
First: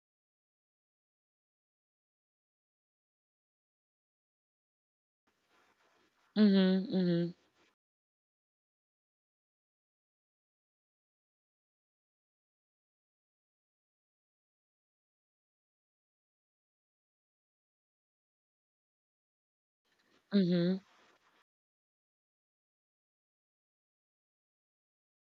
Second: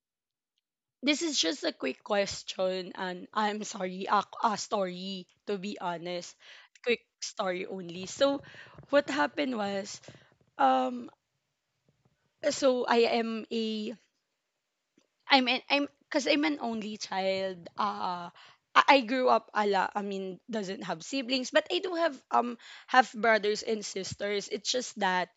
[SPEAKER 1] this is just a quick question, and I'm sorry, a story to be honest.
[SPEAKER 2] Mhm.
[SPEAKER 1] Quick
[SPEAKER 2] Mhm.
[SPEAKER 1] story only. So, what happened was, um, so I am I'm, cause I'm an only child. I grew up I mean,
[SPEAKER 2] Mhm.
[SPEAKER 1] doesn't have siblings, but I do have half brothers and sisters. It's just that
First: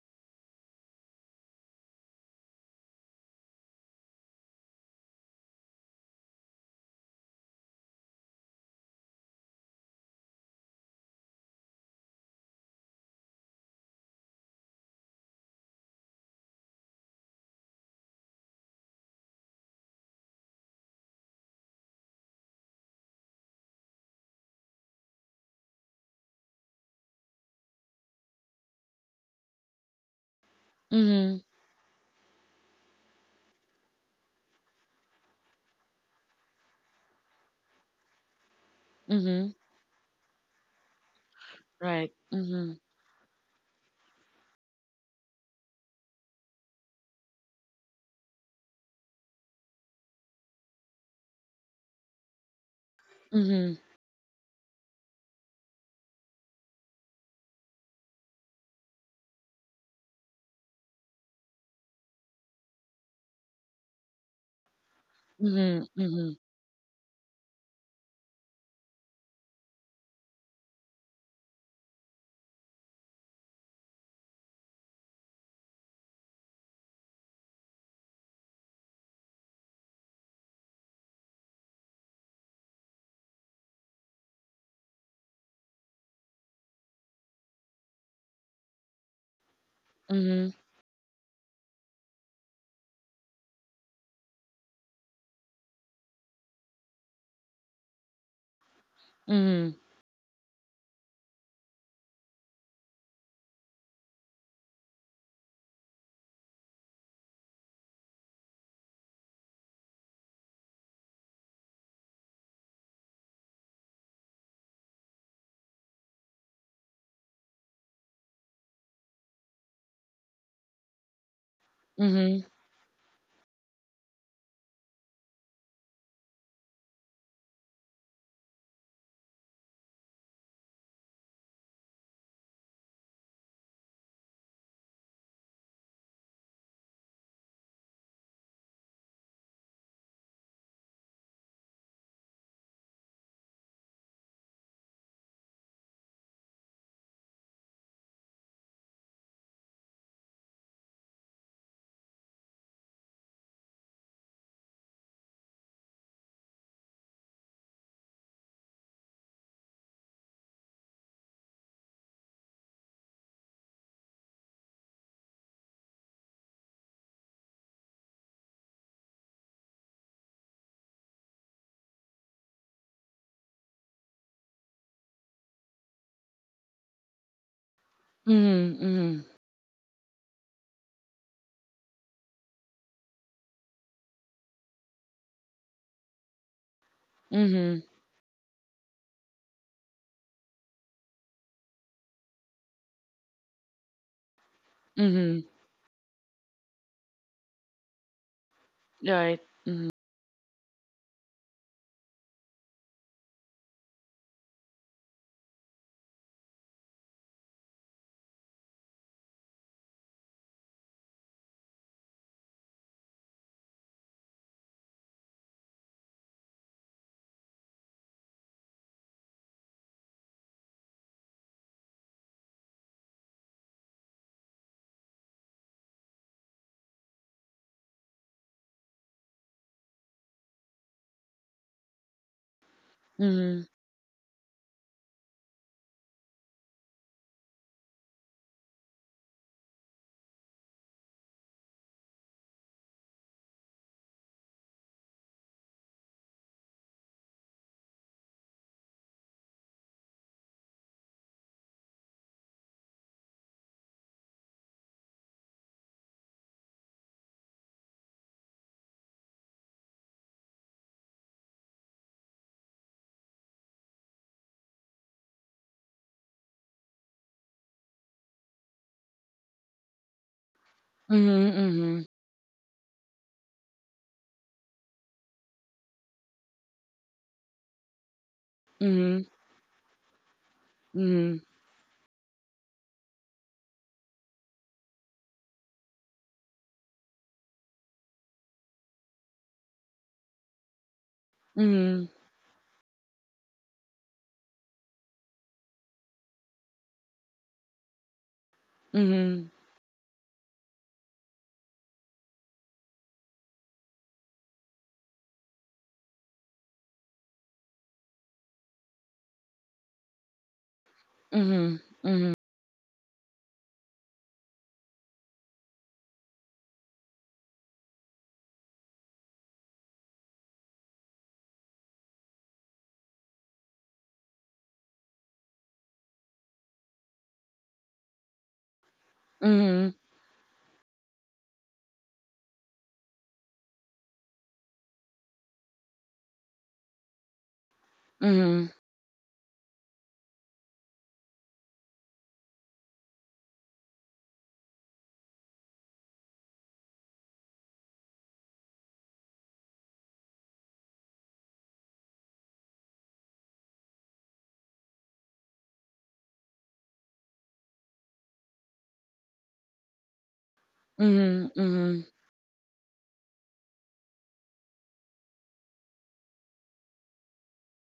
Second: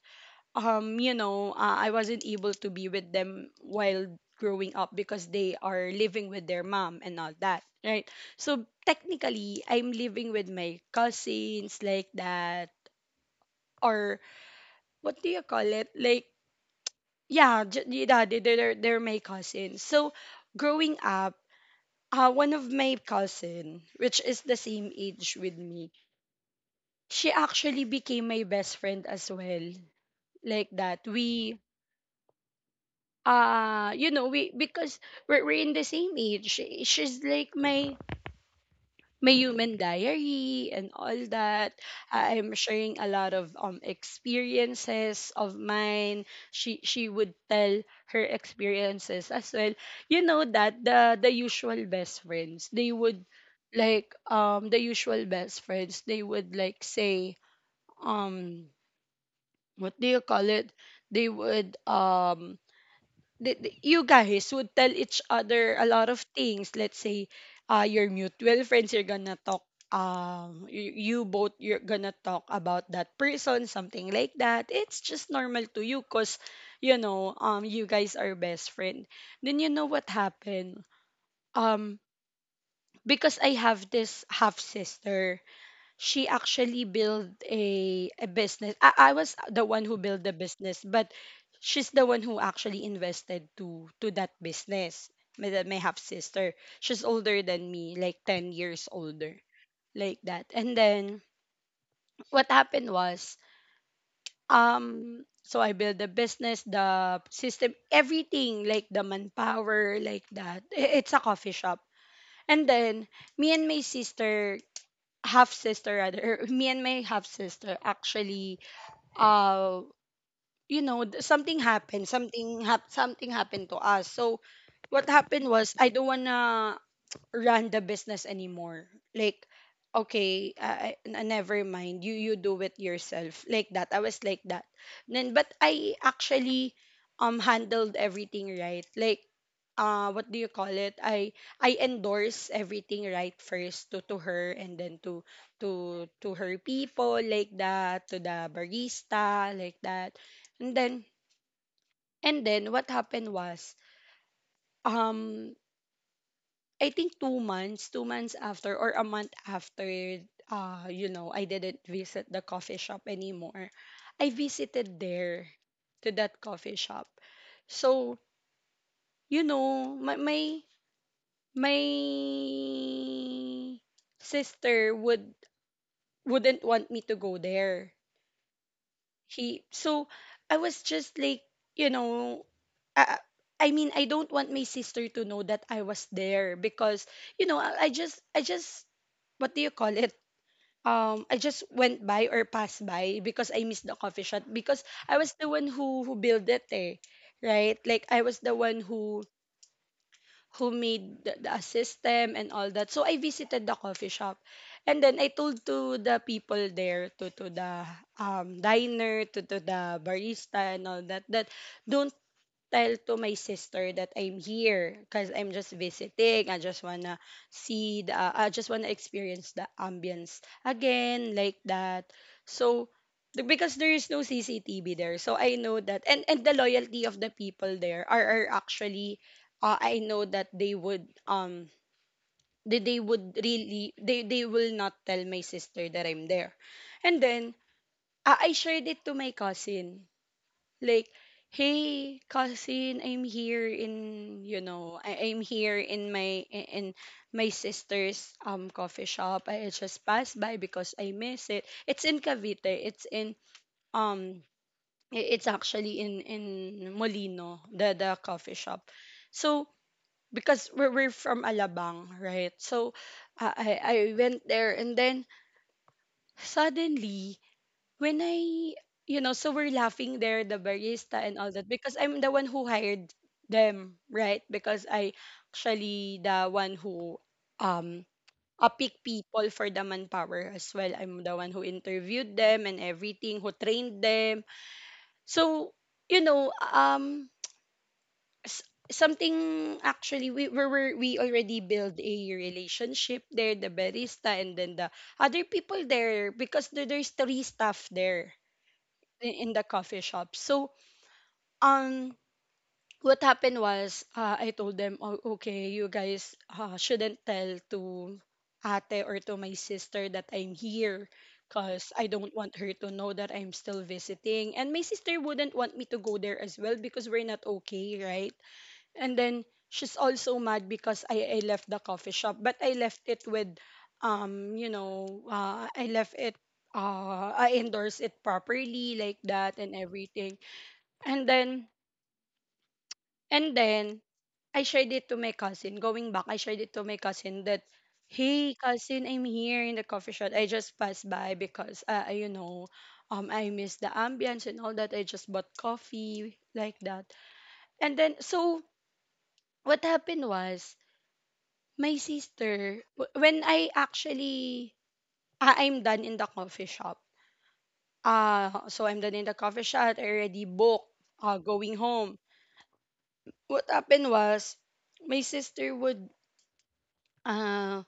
[SPEAKER 1] I wasn't able to be with them while growing up because they are living with their mom and all that, right? So technically I'm living with my cousins like that. Or what do you call it? Like, yeah, they're my cousins. So growing up, one of my cousin, which is the same age with me, she actually became my best friend as well. Like that,
[SPEAKER 2] Mhm.
[SPEAKER 1] we you know we because we're in the same age. She- she's like my
[SPEAKER 2] Mhm.
[SPEAKER 1] human diary and all that.
[SPEAKER 2] Right.
[SPEAKER 1] I'm
[SPEAKER 2] Mhm.
[SPEAKER 1] sharing a lot of experiences of mine. She would tell her experiences as well. You know, that the usual best friends they would
[SPEAKER 2] Mhm.
[SPEAKER 1] like the usual best friends they would like say, um what do you call it they would you guys would tell each other a
[SPEAKER 2] Mhm.
[SPEAKER 1] lot of
[SPEAKER 2] Mhm.
[SPEAKER 1] things. Let's say, your mutual friends, you're gonna talk, you both, you're gonna talk about that person, something like that. It's just normal to you because, you know, you guys are best friend. Then you know what happened? Um, because I have this half sister, she actually built a business. I was the one who built the
[SPEAKER 2] Mhm.
[SPEAKER 1] business, but she's the one who actually invested to that business. My half sister, she's older than me, like 10 years older,
[SPEAKER 2] Mhm.
[SPEAKER 1] like that. And then what happened was, so I built the business, the system, everything, like the manpower, like that. It's a coffee shop. And then me and my sister, half sister rather, [laughs] me and my half sister actually uh something happened,
[SPEAKER 2] Mhm.
[SPEAKER 1] something happened to us. So what happened was, I don't wanna run the business anymore. Like, okay, never mind. You do it yourself. Like that. I was like that. Then, but I actually handled everything, right? Like, what do you call it? I endorse everything right first to her and then to to her people like that, to the barista like that, and then and then what happened was, um I think 2 months, 2 months after or a month after, you know, I didn't visit the coffee shop anymore. I visited there, to that coffee shop. So, you know, my sister would wouldn't want me to go there.
[SPEAKER 2] Mhm.
[SPEAKER 1] He so I was just like, you know, I, I mean, I don't want my sister to know that I was there because, you know,
[SPEAKER 2] Mhm.
[SPEAKER 1] I just what do you call it? I just went by or passed by because I missed the coffee shop because
[SPEAKER 2] Mhm.
[SPEAKER 1] I was the
[SPEAKER 2] Mhm.
[SPEAKER 1] one who built it, eh, right? Like I was the one
[SPEAKER 2] Right. Mhm.
[SPEAKER 1] who made the system and all that. So I visited the coffee shop, and then I told to the people there, to the diner, to the barista and all that, that don't tell to my sister that I'm here because I'm just visiting. I just wanna see I just wanna experience the ambience again like that. So because there is no CCTV there, so I know that. And the loyalty of the people there are actually, I know that they would they would
[SPEAKER 2] Mhm.
[SPEAKER 1] really they will not tell my sister that I'm there, and then. Ah, I shared it to my cousin, like, hey cousin, I'm here in, you know, I'm here in my I- in my sister's coffee shop. I just passed by because I miss it. It's in Cavite. It's in um it's actually in Molino, the coffee shop. So because we're from Alabang, right? So I went there, and then suddenly when you know, so we're laughing there, the barista and all that, because
[SPEAKER 2] Mhm.
[SPEAKER 1] I'm the one who hired them, right? Because I actually the one who um pick
[SPEAKER 2] Mhm.
[SPEAKER 1] people for the manpower as well. I'm the one who interviewed them and everything, who trained them. So, you know, something actually we already build
[SPEAKER 2] Mhm.
[SPEAKER 1] a relationship there, the barista and then the other people there, because there's three staff there
[SPEAKER 2] Mhm.
[SPEAKER 1] in the coffee shop. So, um, what happened was, I told them, oh, okay, you guys shouldn't tell to ate or to my sister that I'm here
[SPEAKER 2] Mhm.
[SPEAKER 1] because I don't
[SPEAKER 2] Mhm.
[SPEAKER 1] want her to know that I'm still visiting. And my sister wouldn't want me to go there as well because we're not okay, right? And then she's also mad because I left the coffee shop, but I left it with, you know, I endorsed it properly like that and
[SPEAKER 2] Mhm.
[SPEAKER 1] everything. And then and then I shared it to my cousin. Going back, I shared it to my cousin that, hey
[SPEAKER 2] Mhm.
[SPEAKER 1] cousin, I'm here in the coffee shop. I just passed by because you know, I miss the ambience and all that. I just bought coffee like that. And then so what happened was, my sister when I actually, ah, I'm done in the coffee shop. So I'm done in the coffee shop. I already booked going
[SPEAKER 2] Mhm.
[SPEAKER 1] home. What happened was, my sister would Uh,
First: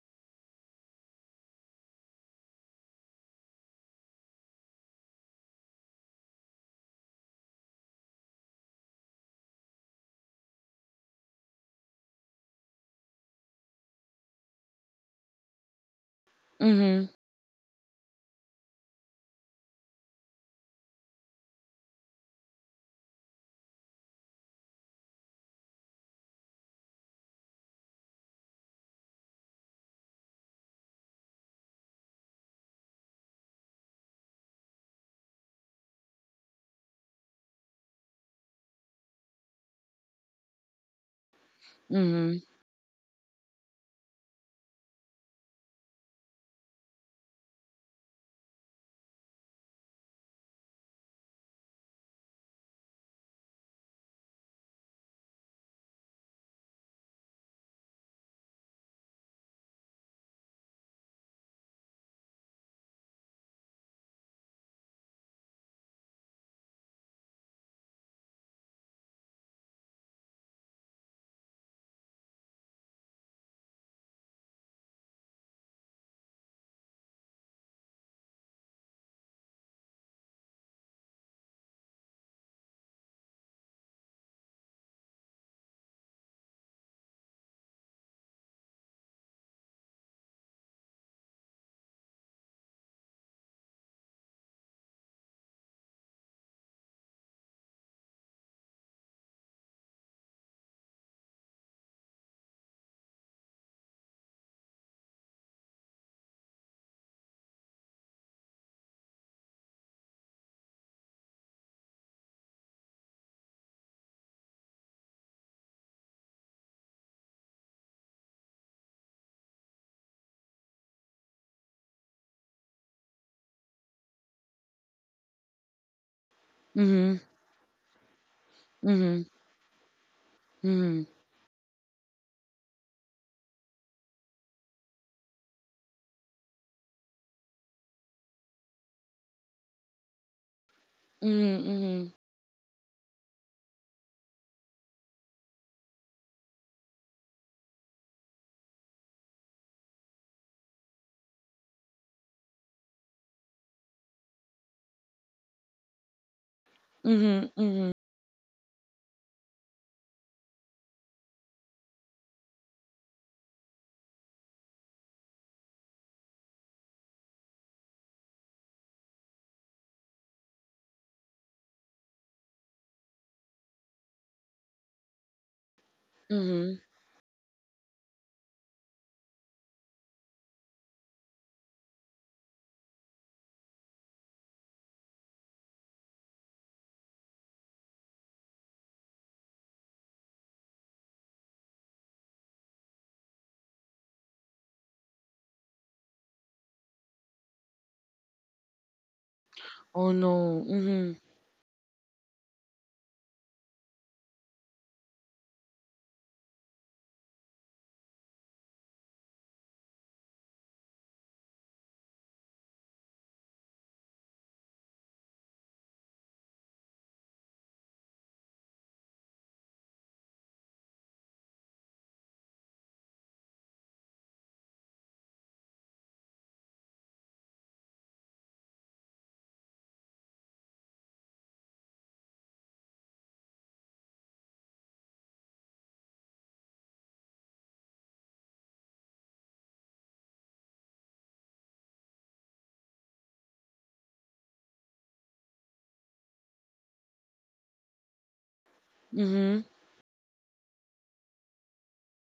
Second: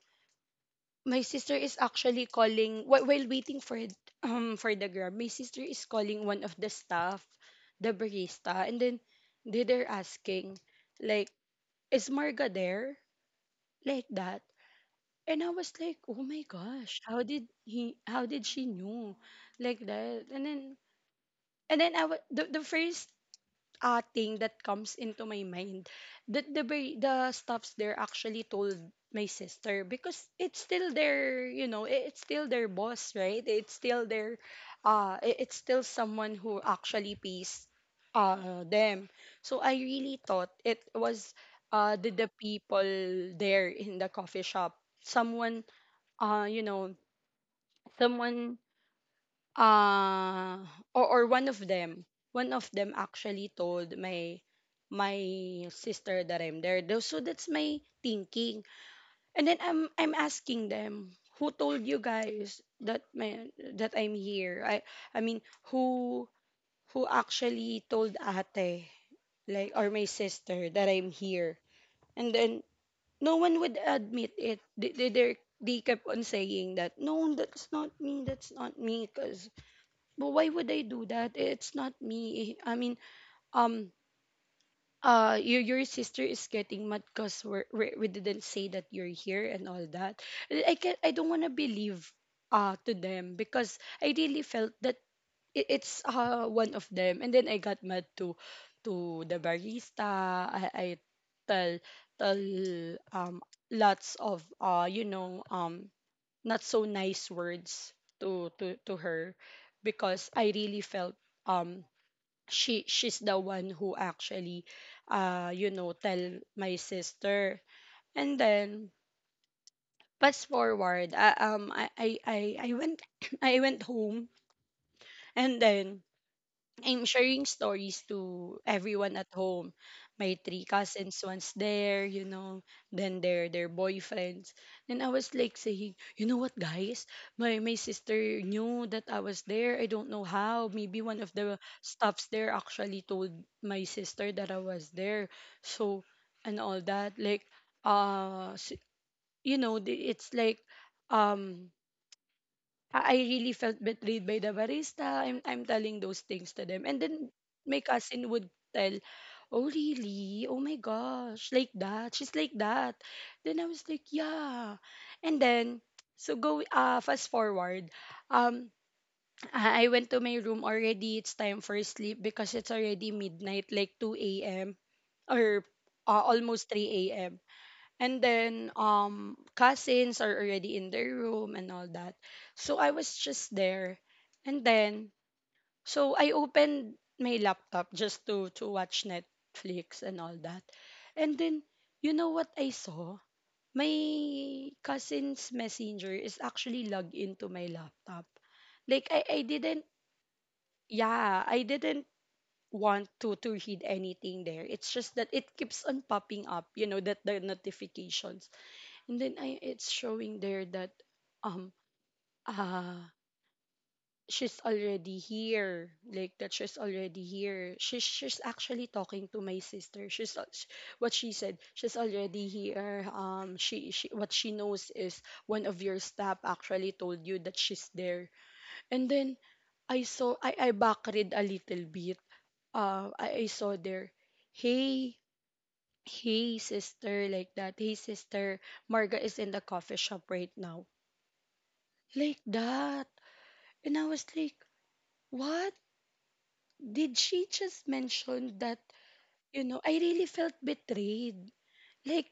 [SPEAKER 1] my sister is actually calling while waiting for for the grab. My sister is calling one of the staff, the barista, and then they're asking, like, "Is Marga there?" Like that. And I was like, "Oh my
[SPEAKER 2] Mhm.
[SPEAKER 1] gosh,
[SPEAKER 2] Mhm.
[SPEAKER 1] how did he? How did she knew?" Like that. And then the first thing that comes into my mind, that the stuffs there actually told my sister because it's still their, you know, it's still their boss, right? It's still their it's still someone who actually pays them. So I really thought it was the
[SPEAKER 2] Mhm.
[SPEAKER 1] people there in the coffee shop, someone, uh you know someone, uh or one of them, one of them actually told my sister that I'm there. So that's my thinking. And then I'm asking them, who told you guys that my that I'm here? I mean, who who actually told ate, like, or my sister that I'm here? And then no one would admit it. They kept on saying that no, that's not me, that's not me, because but why would I do that? It's not me. I mean, um, your sister is getting mad because we didn't say that you're here and all that. And I can I don't wanna believe to them because I really felt that it's one of them, and then I got mad to the barista. I tell tell um lots of not so nice words to to her because I really felt um she's the one who actually tell my sister. And then fast forward, I went [coughs] [clears throat] I went home, and then I'm
[SPEAKER 2] Mhm.
[SPEAKER 1] sharing stories to everyone
[SPEAKER 2] Mhm.
[SPEAKER 1] at home. My three
[SPEAKER 2] Mhm. Mhm. Mhm.
[SPEAKER 1] cousins once there, you know, then their boyfriends. And I was like saying, you know what, guys? My sister knew that I was there. I don't know how. Maybe one of the
[SPEAKER 2] Mhm.
[SPEAKER 1] staffs there actually told my sister that I was there. So and all that, like, uh, s- you know, it's like, um, I really felt betrayed by the barista. I'm telling those things to them. And then
[SPEAKER 2] Mhm.
[SPEAKER 1] my
[SPEAKER 2] Mhm.
[SPEAKER 1] cousin would tell, oh, really? Oh my gosh. Like that. She's like that. Then I was like, yeah. And then, so go, fast forward. Um, I went to my room already. It's time for sleep because it's already midnight, like 2 a.m. or almost
[SPEAKER 2] Mhm.
[SPEAKER 1] 3 a.m. And then cousins are already in their room and all that. So I was just there. And then so I opened my laptop just to watch Netflix and all that. And then you know what I saw? My cousin's messenger is actually logged into my laptop. Like I didn't
[SPEAKER 2] Oh no. Mhm.
[SPEAKER 1] yeah, I didn't want to read anything there. It's just that it keeps on popping up, you know, that the notifications and then it's showing there that um ah she's already here, like that, she's already here, she's actually talking to my sister. What she said, she's already here. She what she knows is one of your staff actually told you that she's there. And then I saw I backread a little bit. I saw there, hey, hey sister, like that, hey sister, Marga is in the coffee shop right now. Like that. And I was like, what? Did she just mention that? You
[SPEAKER 2] Mhm.
[SPEAKER 1] know, I really felt betrayed. Like,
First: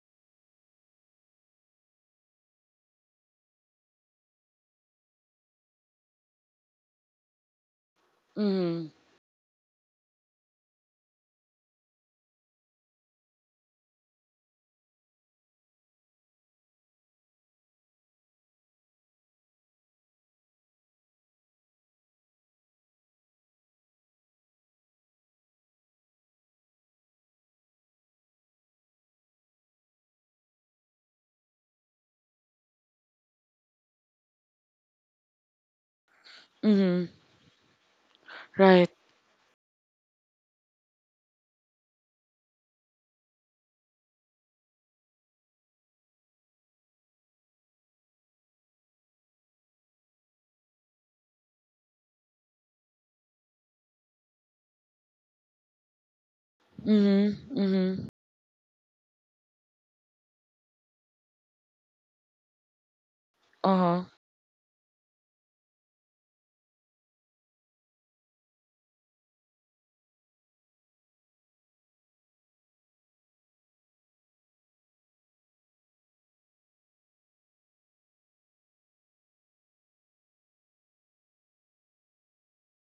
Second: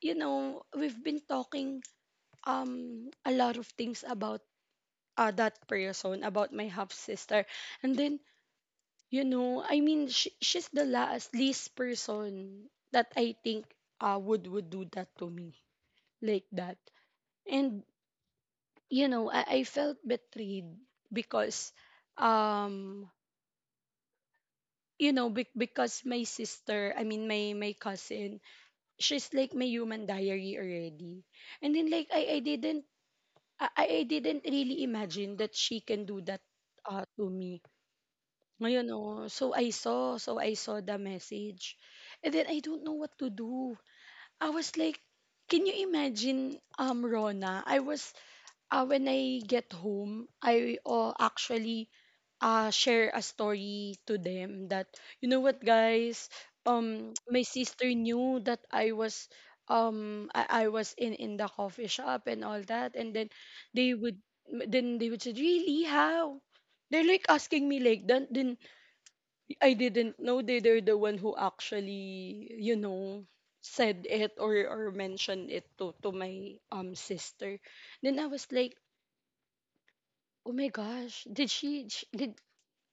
[SPEAKER 1] you know, we've been talking a lot of things about that person, about my half sister. And then,
[SPEAKER 2] Mhm.
[SPEAKER 1] you know, I mean, she's the last least person that I think would do that to me, like that. And you know, I felt betrayed because um you know, because my sister, I mean my my cousin, she's like my human diary already. And then like I didn't I didn't really imagine that she can do that,
[SPEAKER 2] Mhm.
[SPEAKER 1] to me. Ngayon,
[SPEAKER 2] Right.
[SPEAKER 1] oh, so I saw, so I saw the message, and then I don't know what to do. I was like, can you imagine, Rona, I was, when I get home I, actually, share a story to them that, you know what guys,
[SPEAKER 2] Mhm.
[SPEAKER 1] [tsk] my sister
[SPEAKER 2] Mhm.
[SPEAKER 1] knew that I was, I was in the coffee shop and all that. And then they
[SPEAKER 2] Uh-huh.
[SPEAKER 1] would, then they would say really how, they're like asking me like that. Then I didn't know they're the one who actually, you know, said it or mentioned it to my sister. Then I was like, oh my gosh, did she did,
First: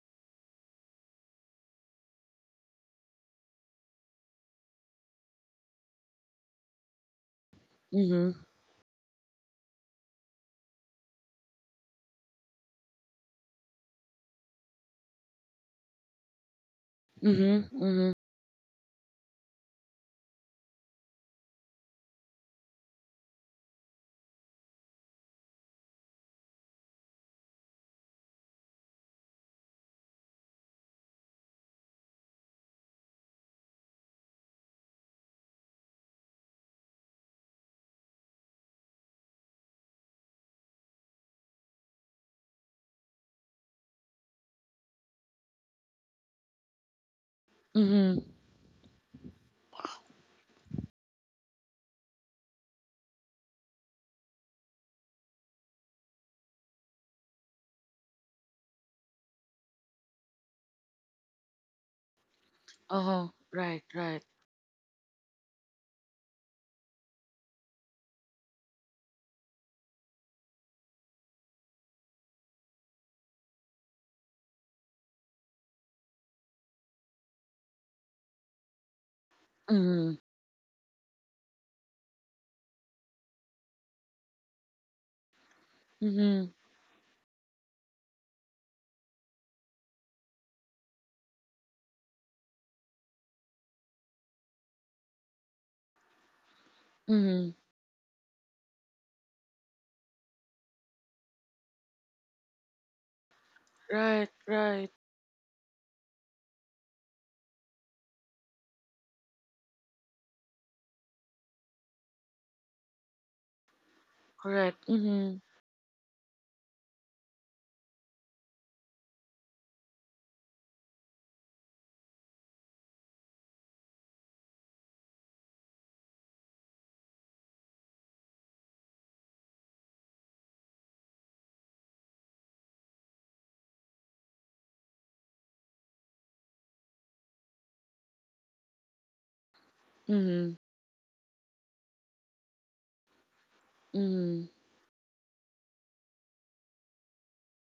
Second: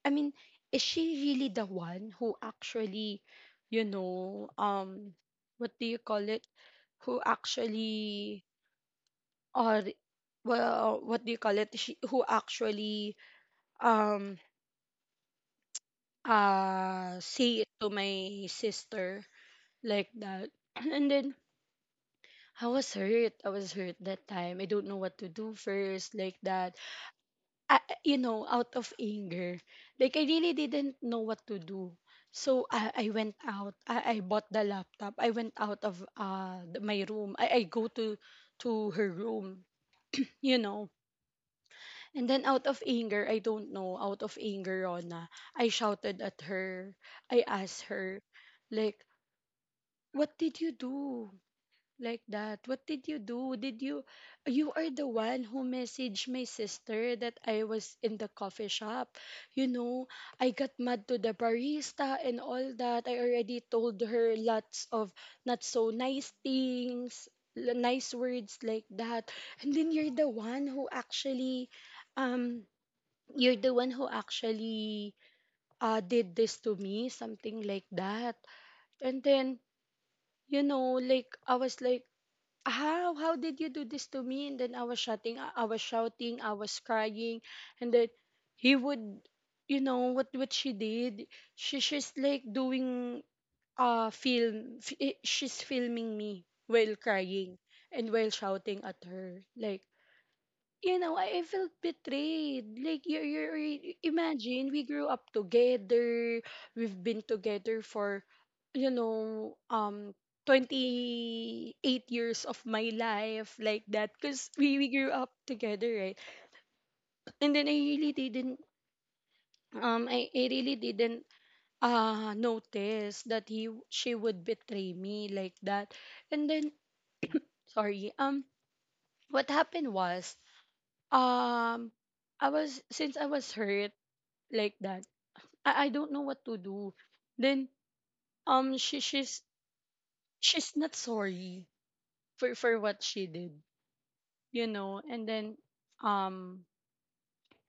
[SPEAKER 1] I mean, is she really the one who actually, you know, what do you call it? Who actually,
[SPEAKER 2] Mhm.
[SPEAKER 1] or well, what do you call it? She, who actually, um, say it
[SPEAKER 2] Mhm.
[SPEAKER 1] to
[SPEAKER 2] Mhm.
[SPEAKER 1] my sister, like that, [clears throat] and then I was hurt. I was hurt that time. I don't know what to do first, like that. You know, out of anger. Like, I really didn't know what to do. So, I went out. I bought the laptop. I went out of my room. I go to her room, you know. And then, out of anger, I don't know, out of anger, Rona, I shouted at her. I asked
[SPEAKER 2] Mhm.
[SPEAKER 1] her, like, what did you do? Like that. What did you do? Did you, you are the one who messaged my sister that I was in the coffee shop. You know, I got mad to the barista and all that. I
[SPEAKER 2] Uh-huh.
[SPEAKER 1] already
[SPEAKER 2] Right,
[SPEAKER 1] told
[SPEAKER 2] right.
[SPEAKER 1] her lots of not so nice things, nice words, like that. And then you're the one who actually, um you're the one who actually, did this to me, something like that. And then
[SPEAKER 2] Mhm.
[SPEAKER 1] you know, like I was like, how did you do this to me? And then I was shouting,
[SPEAKER 2] Mhm.
[SPEAKER 1] I was crying. And then he would, you know what she did, she's like doing, she's filming me while
[SPEAKER 2] Mhm.
[SPEAKER 1] crying and while shouting at her. Like, you know, I felt betrayed. Like
[SPEAKER 2] Right,
[SPEAKER 1] imagine we
[SPEAKER 2] right.
[SPEAKER 1] grew up together. We've been together for, you know, 28 years of my life, like that, cuz
[SPEAKER 2] Correct.
[SPEAKER 1] we grew up
[SPEAKER 2] Mhm.
[SPEAKER 1] together, right? And then I really didn't I really didn't notice that he she would betray me like that. And then sorry, what happened was, um I was, since I was hurt, like that. I don't know what to do. Then um she she's
[SPEAKER 2] Mhm.
[SPEAKER 1] she's not sorry for what she did,
[SPEAKER 2] Mhm.
[SPEAKER 1] you know. And then um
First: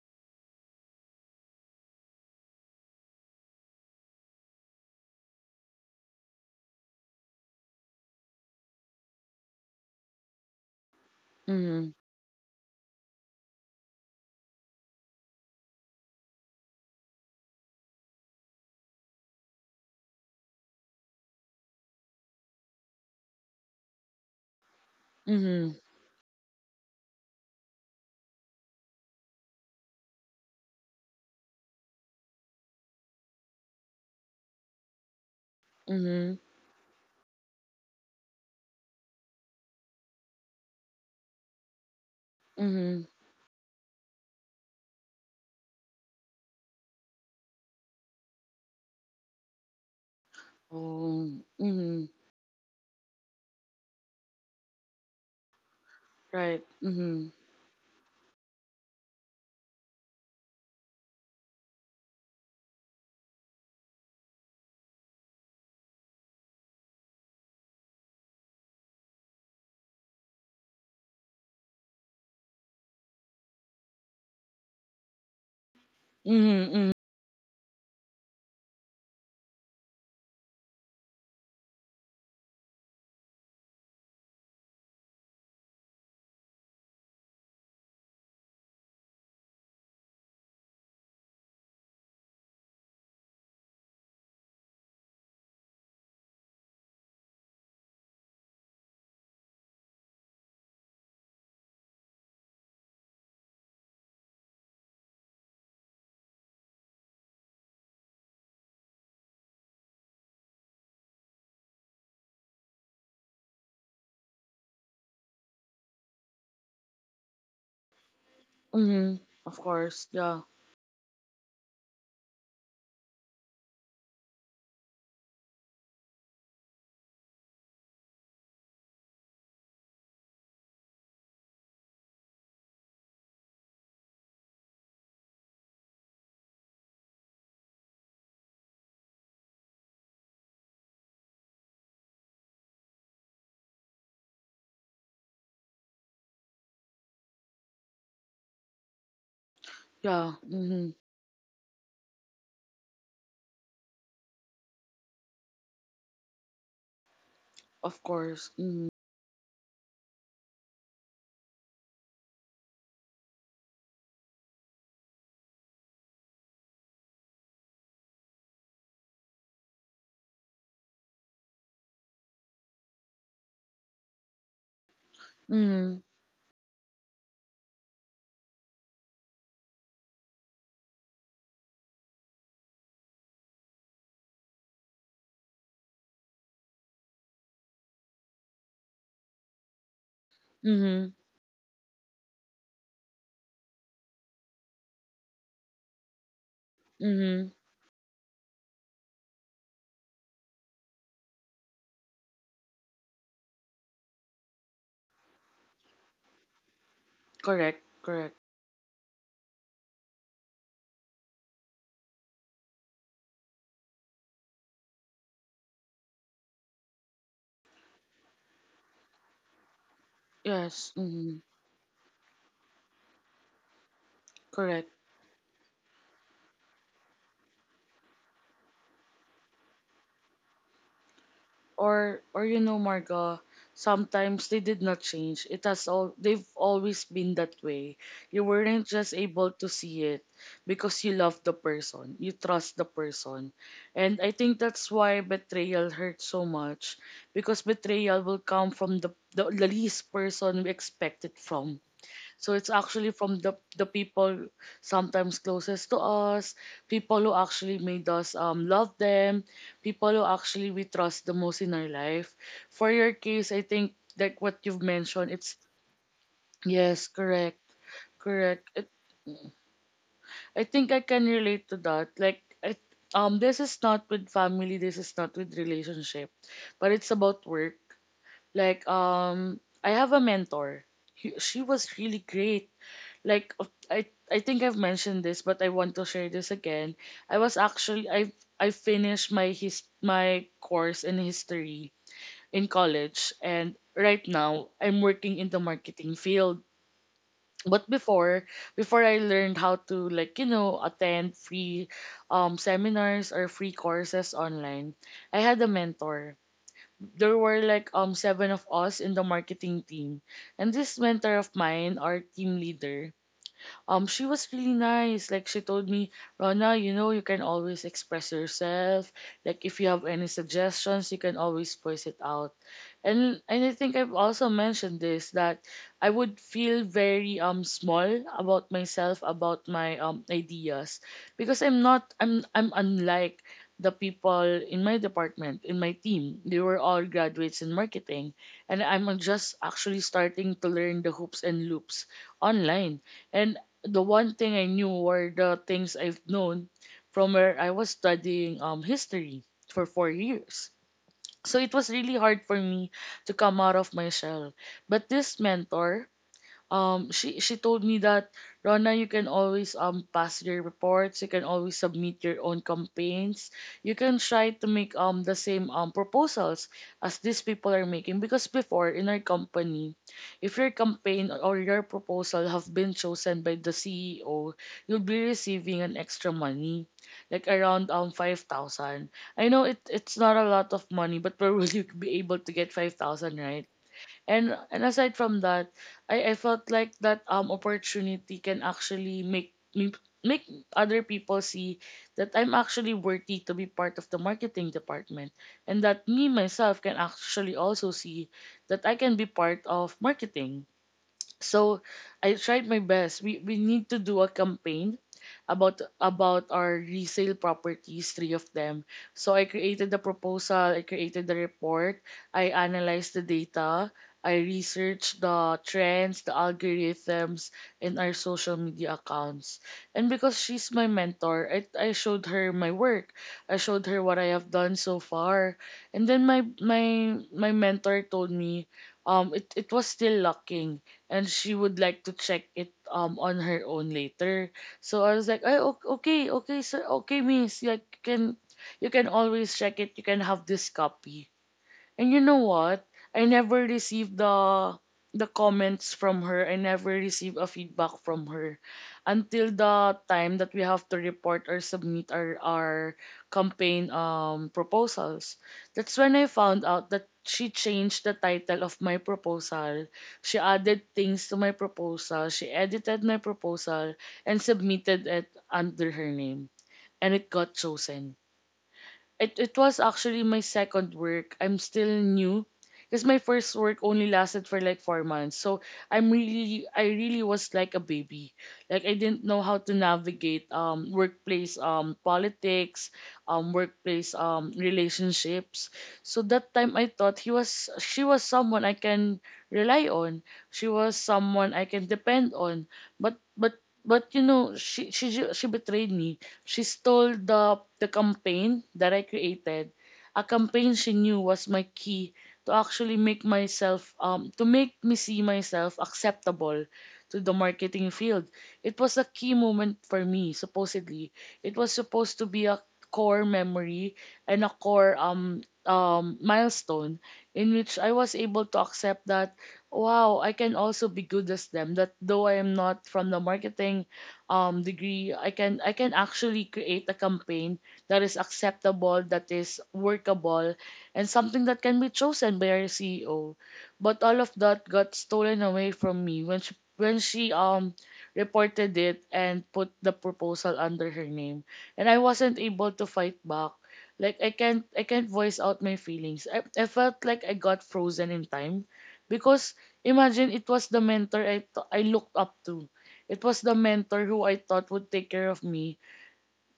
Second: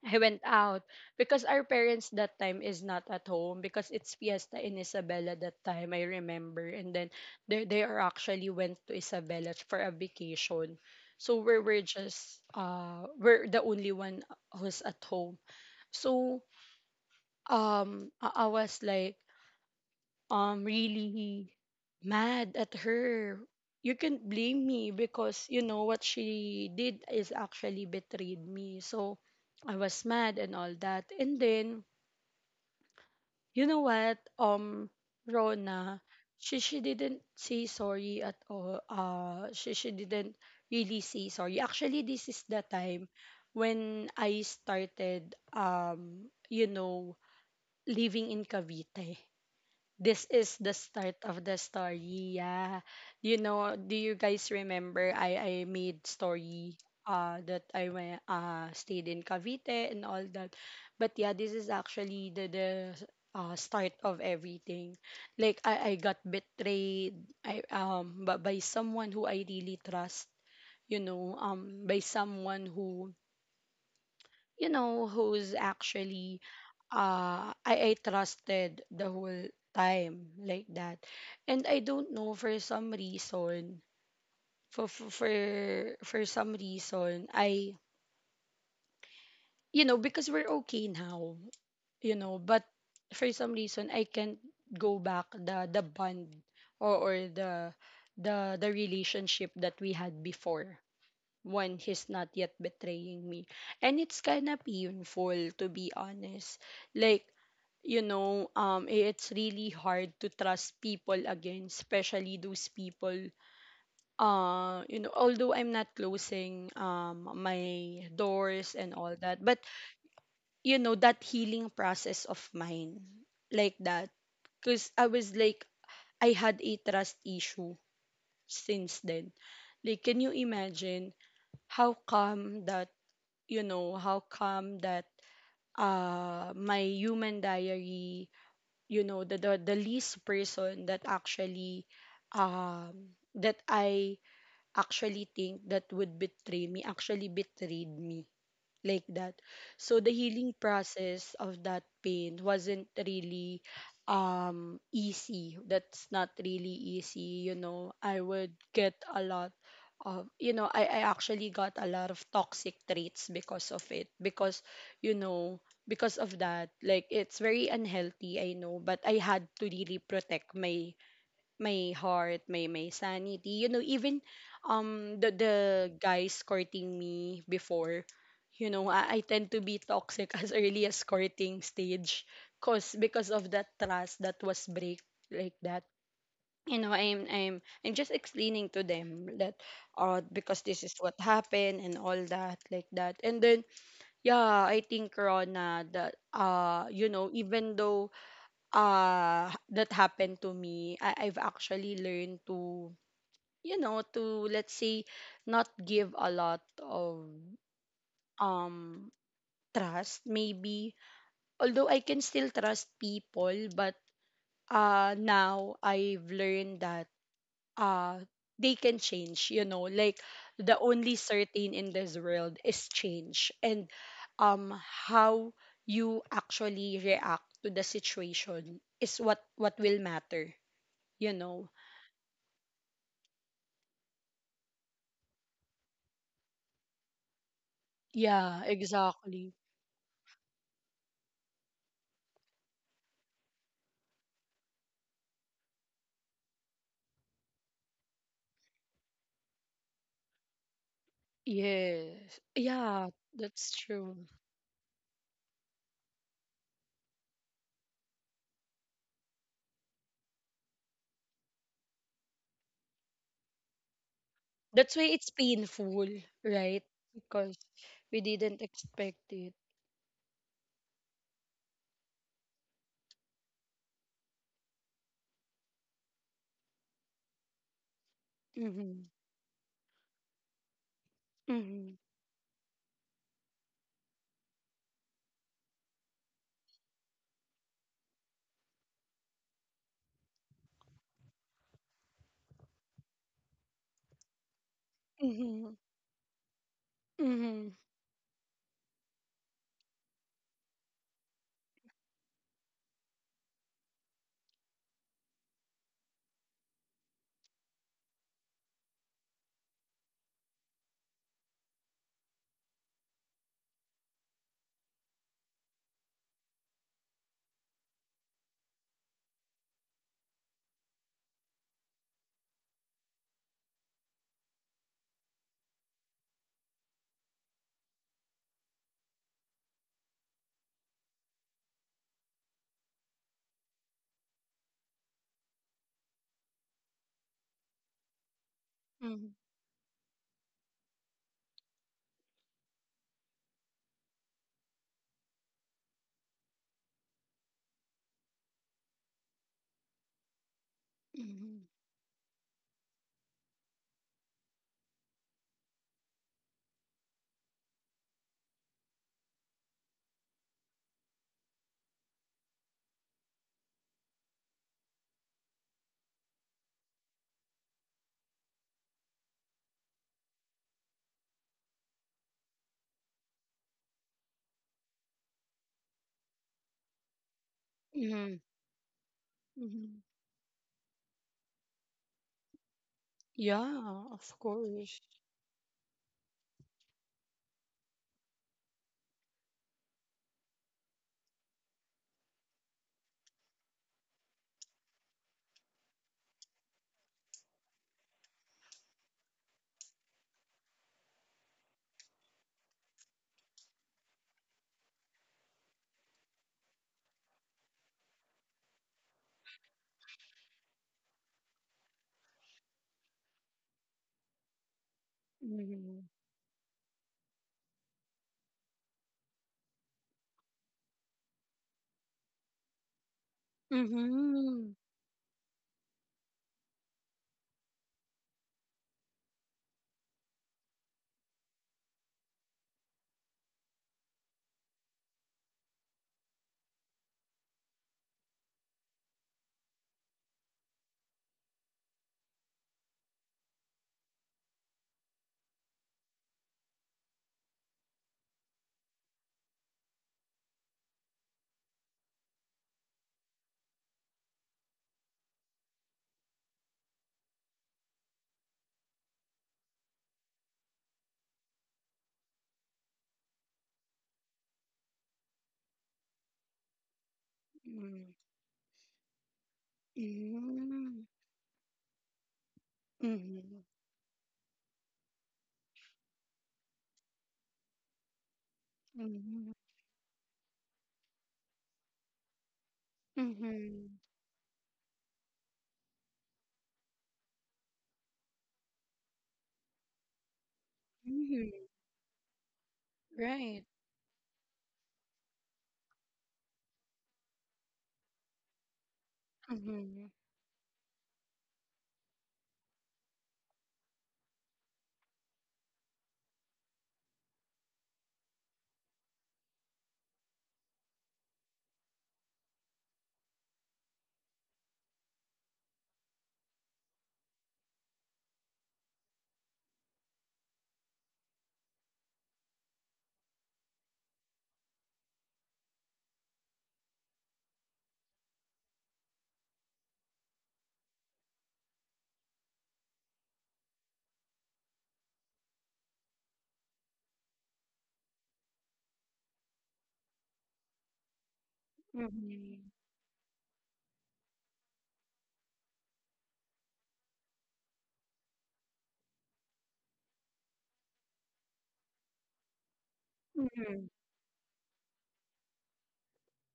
[SPEAKER 1] I went out because our parents that time is not at home because it's fiesta in Isabela that time I remember. And then they are actually went to Isabela for a vacation. So we're
[SPEAKER 2] Mhm.
[SPEAKER 1] just we're the only one who's at home. So I was like really mad at her. You can't blame me because you
[SPEAKER 2] Mhm.
[SPEAKER 1] know what she did is actually betrayed me. So I was mad and all that. And then you know what, Rona,
[SPEAKER 2] Mhm.
[SPEAKER 1] she didn't say sorry at all. She didn't really say sorry. Actually this is the
[SPEAKER 2] Mhm.
[SPEAKER 1] time when I started, you know, living in Cavite. This is the start of
[SPEAKER 2] Oh.
[SPEAKER 1] the
[SPEAKER 2] Mhm.
[SPEAKER 1] story. Yeah. You know, do you guys remember I made
[SPEAKER 2] Right.
[SPEAKER 1] story
[SPEAKER 2] Mhm.
[SPEAKER 1] that I went stayed in Cavite and all that. But yeah, this is actually the start of everything. Like I got betrayed, I but by someone who I really trust, you know, by someone who, you know, who's actually
[SPEAKER 2] Mhm. Mhm.
[SPEAKER 1] I trusted the whole time, like that. And I don't know for some reason, for for for, for some reason, I you know, because we're okay now, you know, but for some reason I can't go back the bond or the the relationship that we had before, when he's not yet betraying me. And it's kind of painful, to be honest. Like, you know, it's really hard to trust people again, especially those people. You know, although I'm not closing my doors and all
[SPEAKER 2] Mhm.
[SPEAKER 1] that,
[SPEAKER 2] Of
[SPEAKER 1] but
[SPEAKER 2] course. Yeah.
[SPEAKER 1] you know, that healing process of mine, like that, because I was like, I had a trust issue since then. Like, can you imagine how come that, you know, how come that, my human diary, you know, the least person that actually that I actually think that would betray me actually betrayed me, like that. So the
[SPEAKER 2] Yeah.
[SPEAKER 1] healing
[SPEAKER 2] Mhm.
[SPEAKER 1] process of that pain wasn't really easy. That's not really easy, you know.
[SPEAKER 2] Of
[SPEAKER 1] I
[SPEAKER 2] course.
[SPEAKER 1] would
[SPEAKER 2] Mhm.
[SPEAKER 1] get a lot of, you know, I actually got a lot of toxic traits because of it. Because, you know, because of that, like it's very unhealthy, I know, but I had to really protect my my heart, my sanity. You know, even the
[SPEAKER 2] Mhm.
[SPEAKER 1] guys courting me before, you know, I tend to be toxic [laughs] as early as courting stage, cause because of that trust that was break, like that. You know, I'm just explaining to them that because this is what
[SPEAKER 2] Mhm.
[SPEAKER 1] happened and all that, like that. And then yeah, I think Rona that you know,
[SPEAKER 2] Mhm.
[SPEAKER 1] even though that happened to me, I've actually learned to, you know, to, let's say, not give a lot of
[SPEAKER 2] Correct. Correct.
[SPEAKER 1] um trust maybe, although I can still trust people, but now I've learned that uh they can change, you know. Like the
[SPEAKER 2] Yes.
[SPEAKER 1] only
[SPEAKER 2] Mhm.
[SPEAKER 1] certain in this world is change. And um
[SPEAKER 2] Correct.
[SPEAKER 1] how you actually react to the situation is what will matter, you know.
[SPEAKER 2] Or or you know, Marga, sometimes they did not change. It has all, they've always been that way. You
[SPEAKER 1] Yeah,
[SPEAKER 2] weren't just
[SPEAKER 1] exactly.
[SPEAKER 2] able to see it because you love the person, you trust the person. And I think that's why betrayal hurts so much, because betrayal will come from the least person we expect it from.
[SPEAKER 1] Yes.
[SPEAKER 2] So it's
[SPEAKER 1] Yeah,
[SPEAKER 2] actually from the
[SPEAKER 1] that's
[SPEAKER 2] the
[SPEAKER 1] true.
[SPEAKER 2] people sometimes closest to us, people who actually made us love them, people who actually we trust the most in our life. For your case, I think like what you've
[SPEAKER 1] That's why it's
[SPEAKER 2] mentioned, it's
[SPEAKER 1] painful, right?
[SPEAKER 2] yes,
[SPEAKER 1] Because
[SPEAKER 2] correct,
[SPEAKER 1] we didn't
[SPEAKER 2] correct. It,
[SPEAKER 1] expect it.
[SPEAKER 2] I think I can relate to that. Like it, this is not with family, this is not with relationship, but it's about work. Like,
[SPEAKER 1] Mm-hmm.
[SPEAKER 2] I have a mentor. She
[SPEAKER 1] Mm-hmm.
[SPEAKER 2] was really great. Like, I think I've mentioned this, but I want to share this again. I was actually I finished my his my course in history in college, and right now I'm working in the
[SPEAKER 1] Mm-hmm.
[SPEAKER 2] marketing field.
[SPEAKER 1] Mm-hmm.
[SPEAKER 2] But before I learned how to, like, you know, attend free seminars or free courses online, I had a mentor. There were like seven of us in the marketing team. And this mentor of mine, our team leader, she was really nice. Like, she told me, Rona, you know you can always express yourself, like if you have any suggestions you can always voice it out. And I think I've also mentioned this, that I would feel very small about myself, about my ideas, because I'm not I'm I'm unlike the people in my department, in my team. They were all graduates in marketing, and I'm
[SPEAKER 1] Mm-hmm.
[SPEAKER 2] just actually starting to learn the hoops and loops online. And the one thing I knew were the things I've known from where I was studying history for 4 years. So
[SPEAKER 1] Mm-hmm.
[SPEAKER 2] it was really hard for me to come out of my shell. But this mentor, she told me that, Rona, you can always pass your reports, you can always submit your own campaigns, you can try to make the same proposals as these people are making. Because before, in our company, if your campaign or your proposal have been chosen by the CEO, you'll be receiving an extra money, like around
[SPEAKER 1] Mm-hmm.
[SPEAKER 2] 5,000. I know it,
[SPEAKER 1] Mm-hmm.
[SPEAKER 2] it's not a lot of money, but where will you [laughs] be able to get 5,000, right?
[SPEAKER 1] Yeah, of
[SPEAKER 2] And
[SPEAKER 1] course.
[SPEAKER 2] aside from that, I felt like that opportunity can actually make me make other people see that I'm actually worthy to be part of the marketing department, and that me myself can actually also see that I can be part of marketing. So I tried my best. We need to do a campaign about our resale properties, three of them. So I created the proposal, I created the report, I analyzed the data, I researched the
[SPEAKER 1] Mm-hmm.
[SPEAKER 2] trends, the algorithms, and our social media accounts. And because she's my mentor, I showed her my work. I showed her what I have
[SPEAKER 1] Mm-hmm.
[SPEAKER 2] done so far. And then my mentor told me, it was still lacking, and she would like to check it on her own later. So I was like, "Ay, okay, okay, sir, okay, miss. Like, you can always check it. You can have this copy." And you know what? I never received the comments from her. I never received a feedback from her until the time that we have to report or submit our campaign proposals. That's when I found out that she changed the title of my proposal. She added things to my proposal. She edited my proposal and submitted it under her name, and it got
[SPEAKER 1] Mm-hmm.
[SPEAKER 2] chosen. It was actually my second
[SPEAKER 1] Mm-hmm.
[SPEAKER 2] work. I'm still new because my first
[SPEAKER 1] Mm-hmm.
[SPEAKER 2] work only lasted for like 4 months. So I'm really, I really was like a baby. Like, I didn't know
[SPEAKER 1] Mm-hmm.
[SPEAKER 2] how to navigate workplace politics,
[SPEAKER 1] Mm-hmm.
[SPEAKER 2] workplace relationships. So that time I thought she was someone I can rely on. She was someone I
[SPEAKER 1] Mm-hmm.
[SPEAKER 2] can depend on. But but
[SPEAKER 1] Right.
[SPEAKER 2] but you know, she betrayed me. She stole the campaign that I created,
[SPEAKER 1] Mm-hmm.
[SPEAKER 2] a campaign she knew was my key to actually make myself, to make me see myself acceptable to the marketing field. It was a key moment for me, supposedly. It was supposed to be a core memory and a core milestone in which I was able to accept that, wow, I can also be good as them. That though I am not from the marketing degree, I can actually create a campaign that is acceptable, that is workable, and something that can be chosen by our CEO. But all of that got stolen away from me when she reported it and put the proposal under her name, and I wasn't
[SPEAKER 1] Mm-hmm.
[SPEAKER 2] able to fight back. Like, I can't voice out my feelings. I felt like I got frozen in time, because imagine, it was the mentor I looked up to. It was the
[SPEAKER 1] Mm-hmm.
[SPEAKER 2] mentor who I thought would take care of me.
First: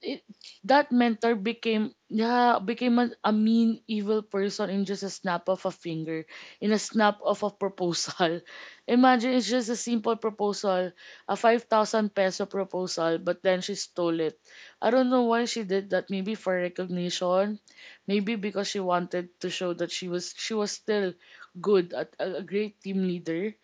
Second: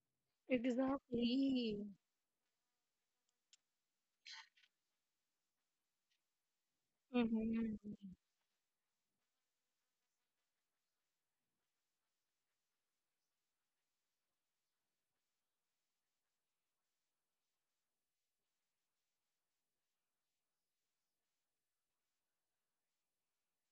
[SPEAKER 2] It, that mentor
[SPEAKER 1] Exactly.
[SPEAKER 2] became yeah became a mean evil person in just a snap of a finger, in a snap of a
[SPEAKER 1] Mm-hmm.
[SPEAKER 2] proposal. [laughs] Imagine, it's just a simple proposal, a 5,000 peso proposal, but then she stole it. I don't know why she did that. Maybe for recognition, maybe because she wanted to show that she was still good at a great team leader.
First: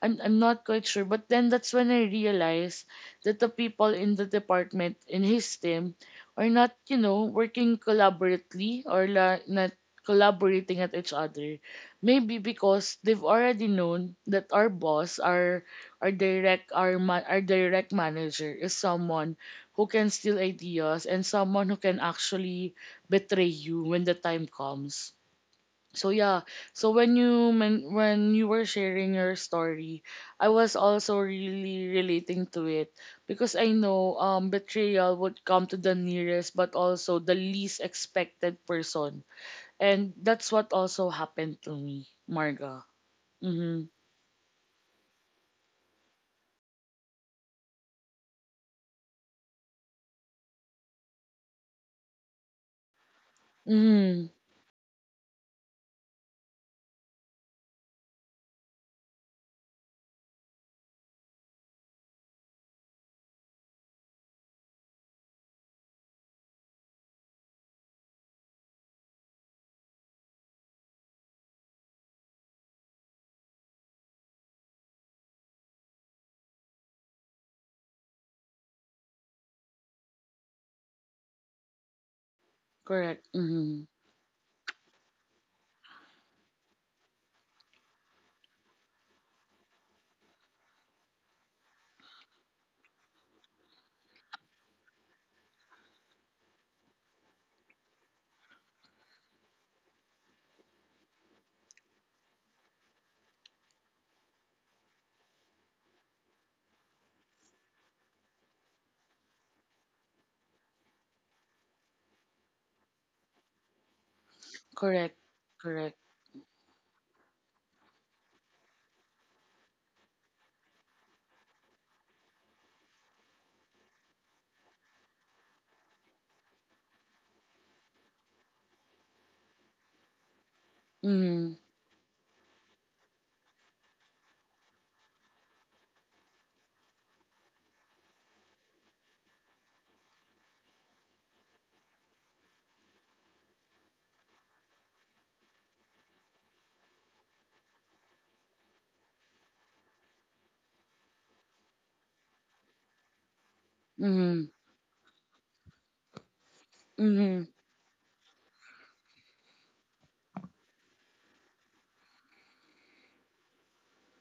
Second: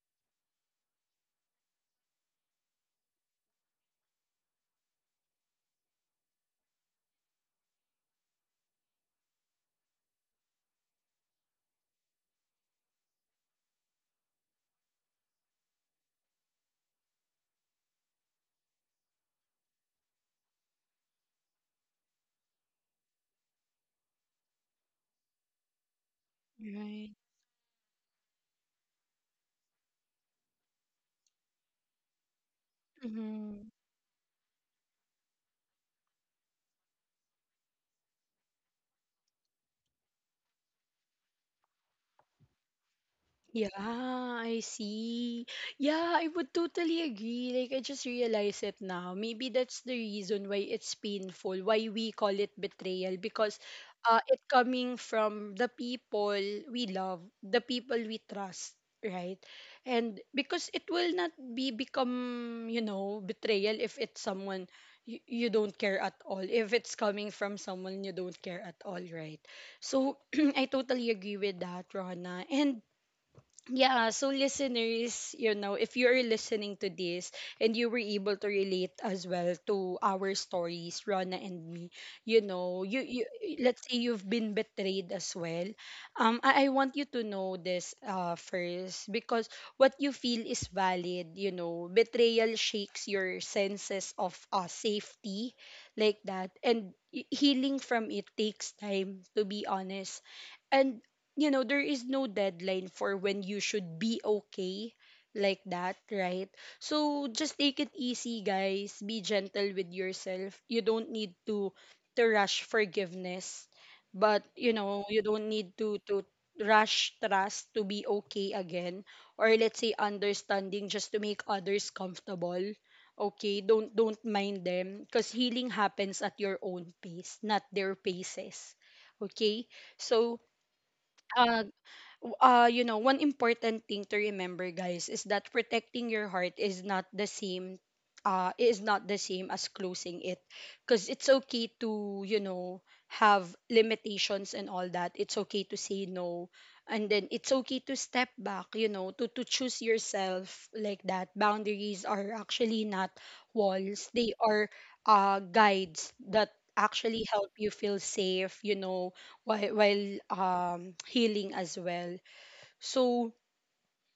[SPEAKER 2] I'm not quite sure. But then that's when I realized that the people in the department in his team are not, you know, working collaboratively, not collaborating at each other. Maybe because they've already known that our our direct manager is someone who can steal ideas and someone who can actually betray you when the time comes. So yeah, so when
[SPEAKER 1] Right.
[SPEAKER 2] when you were sharing your story, I was also really relating to it, because I
[SPEAKER 1] Mm-hmm.
[SPEAKER 2] know betrayal would come to the nearest but also the least expected person, and that's what also happened to me, Marga.
[SPEAKER 1] Yeah,
[SPEAKER 2] Mhm.
[SPEAKER 1] I see. Yeah, I would totally agree. Like, I just realize it now. Maybe that's the reason why it's painful, why we call it betrayal, because
[SPEAKER 2] Mhm.
[SPEAKER 1] it coming from the people we love, the people we trust, right? And because it will not be become, you know, betrayal if it's someone you don't care at all, if it's coming from someone you don't care at all, right? So, [clears throat] I totally agree with that, Rona. And yeah, so listeners, you know, if you're listening to this and you were able to relate as well to our stories, Rana and me, you know,
[SPEAKER 2] Correct.
[SPEAKER 1] you, let's
[SPEAKER 2] Mhm.
[SPEAKER 1] say, you've been betrayed as well. I want you to know this first because what you feel is valid, you know. Betrayal shakes your senses of safety, like that. And healing from it takes time, to be honest. And you know there is no deadline for when you should be okay, like that, right? So just take it easy, guys. Be gentle with yourself. You don't need to rush forgiveness. But you know,
[SPEAKER 2] Correct.
[SPEAKER 1] you don't need
[SPEAKER 2] Correct.
[SPEAKER 1] to rush trust to be okay again, or let's say understanding just to make others comfortable. Okay? Don't mind them, because healing happens at your own pace, not their paces. Okay? So
[SPEAKER 2] Mhm.
[SPEAKER 1] uh you know, one important thing to remember, guys, is that protecting your heart is not the same, is not the same as closing it. Because it's okay to, you know, have limitations and all that. It's okay to say no, and then it's okay to step back, you know, to choose yourself, like that. Boundaries are actually not walls, they
[SPEAKER 2] Mhm.
[SPEAKER 1] are guides that actually
[SPEAKER 2] Mhm.
[SPEAKER 1] help you feel safe, you know, while healing as well. So,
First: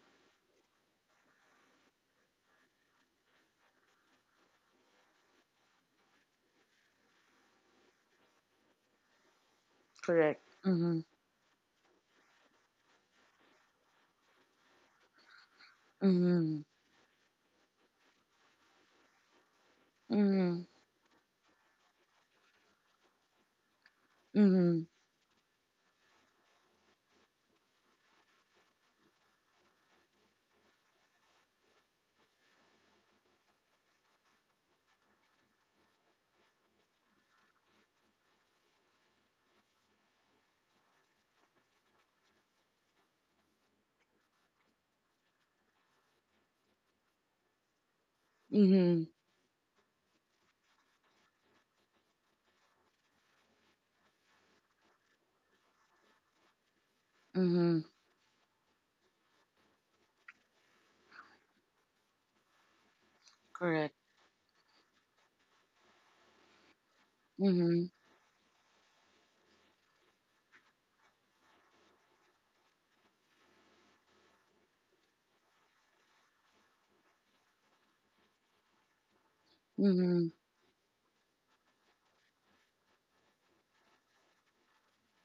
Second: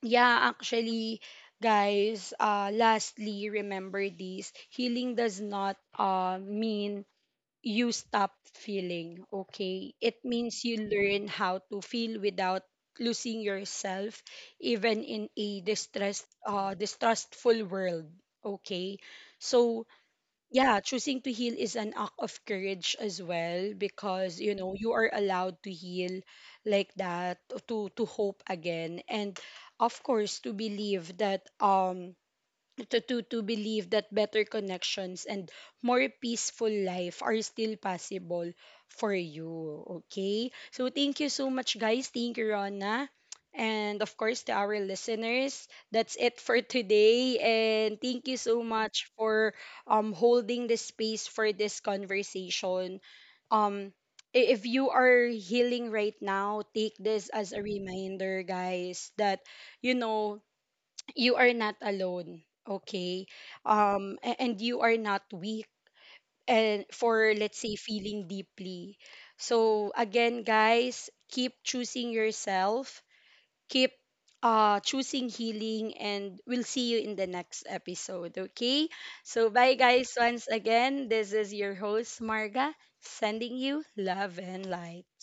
[SPEAKER 1] yeah, actually, guys, lastly, remember this, healing does not mean you stop feeling, okay? It
[SPEAKER 2] Correct.
[SPEAKER 1] means you
[SPEAKER 2] Mhm.
[SPEAKER 1] learn how to feel without losing yourself, even in a distress,
[SPEAKER 2] Mhm.
[SPEAKER 1] distrustful world, okay? So,
[SPEAKER 2] Mhm.
[SPEAKER 1] yeah, choosing to heal is an act of courage as well, because you know
[SPEAKER 2] Mhm.
[SPEAKER 1] you are allowed to heal, like that, to hope again, and of course to believe that, to believe that better connections and more peaceful life are still possible for you. Okay? So thank you so much, guys. Thank you, Rona. And of course, to our listeners, that's it for today. And thank you so
[SPEAKER 2] Mhm.
[SPEAKER 1] much for, holding the space for this conversation. Um, if you are healing right now, take this as a
[SPEAKER 2] Mhm.
[SPEAKER 1] reminder, guys, that you know, you are not alone. Okay?
[SPEAKER 2] Correct.
[SPEAKER 1] And you are not weak, and for let's say
[SPEAKER 2] Mhm.
[SPEAKER 1] feeling deeply. So again, guys, keep choosing yourself, keep choosing healing, and we'll see you in the next episode. Okay? So bye guys,
[SPEAKER 2] Mhm.
[SPEAKER 1] once again, this is your host Marga, sending you love and light.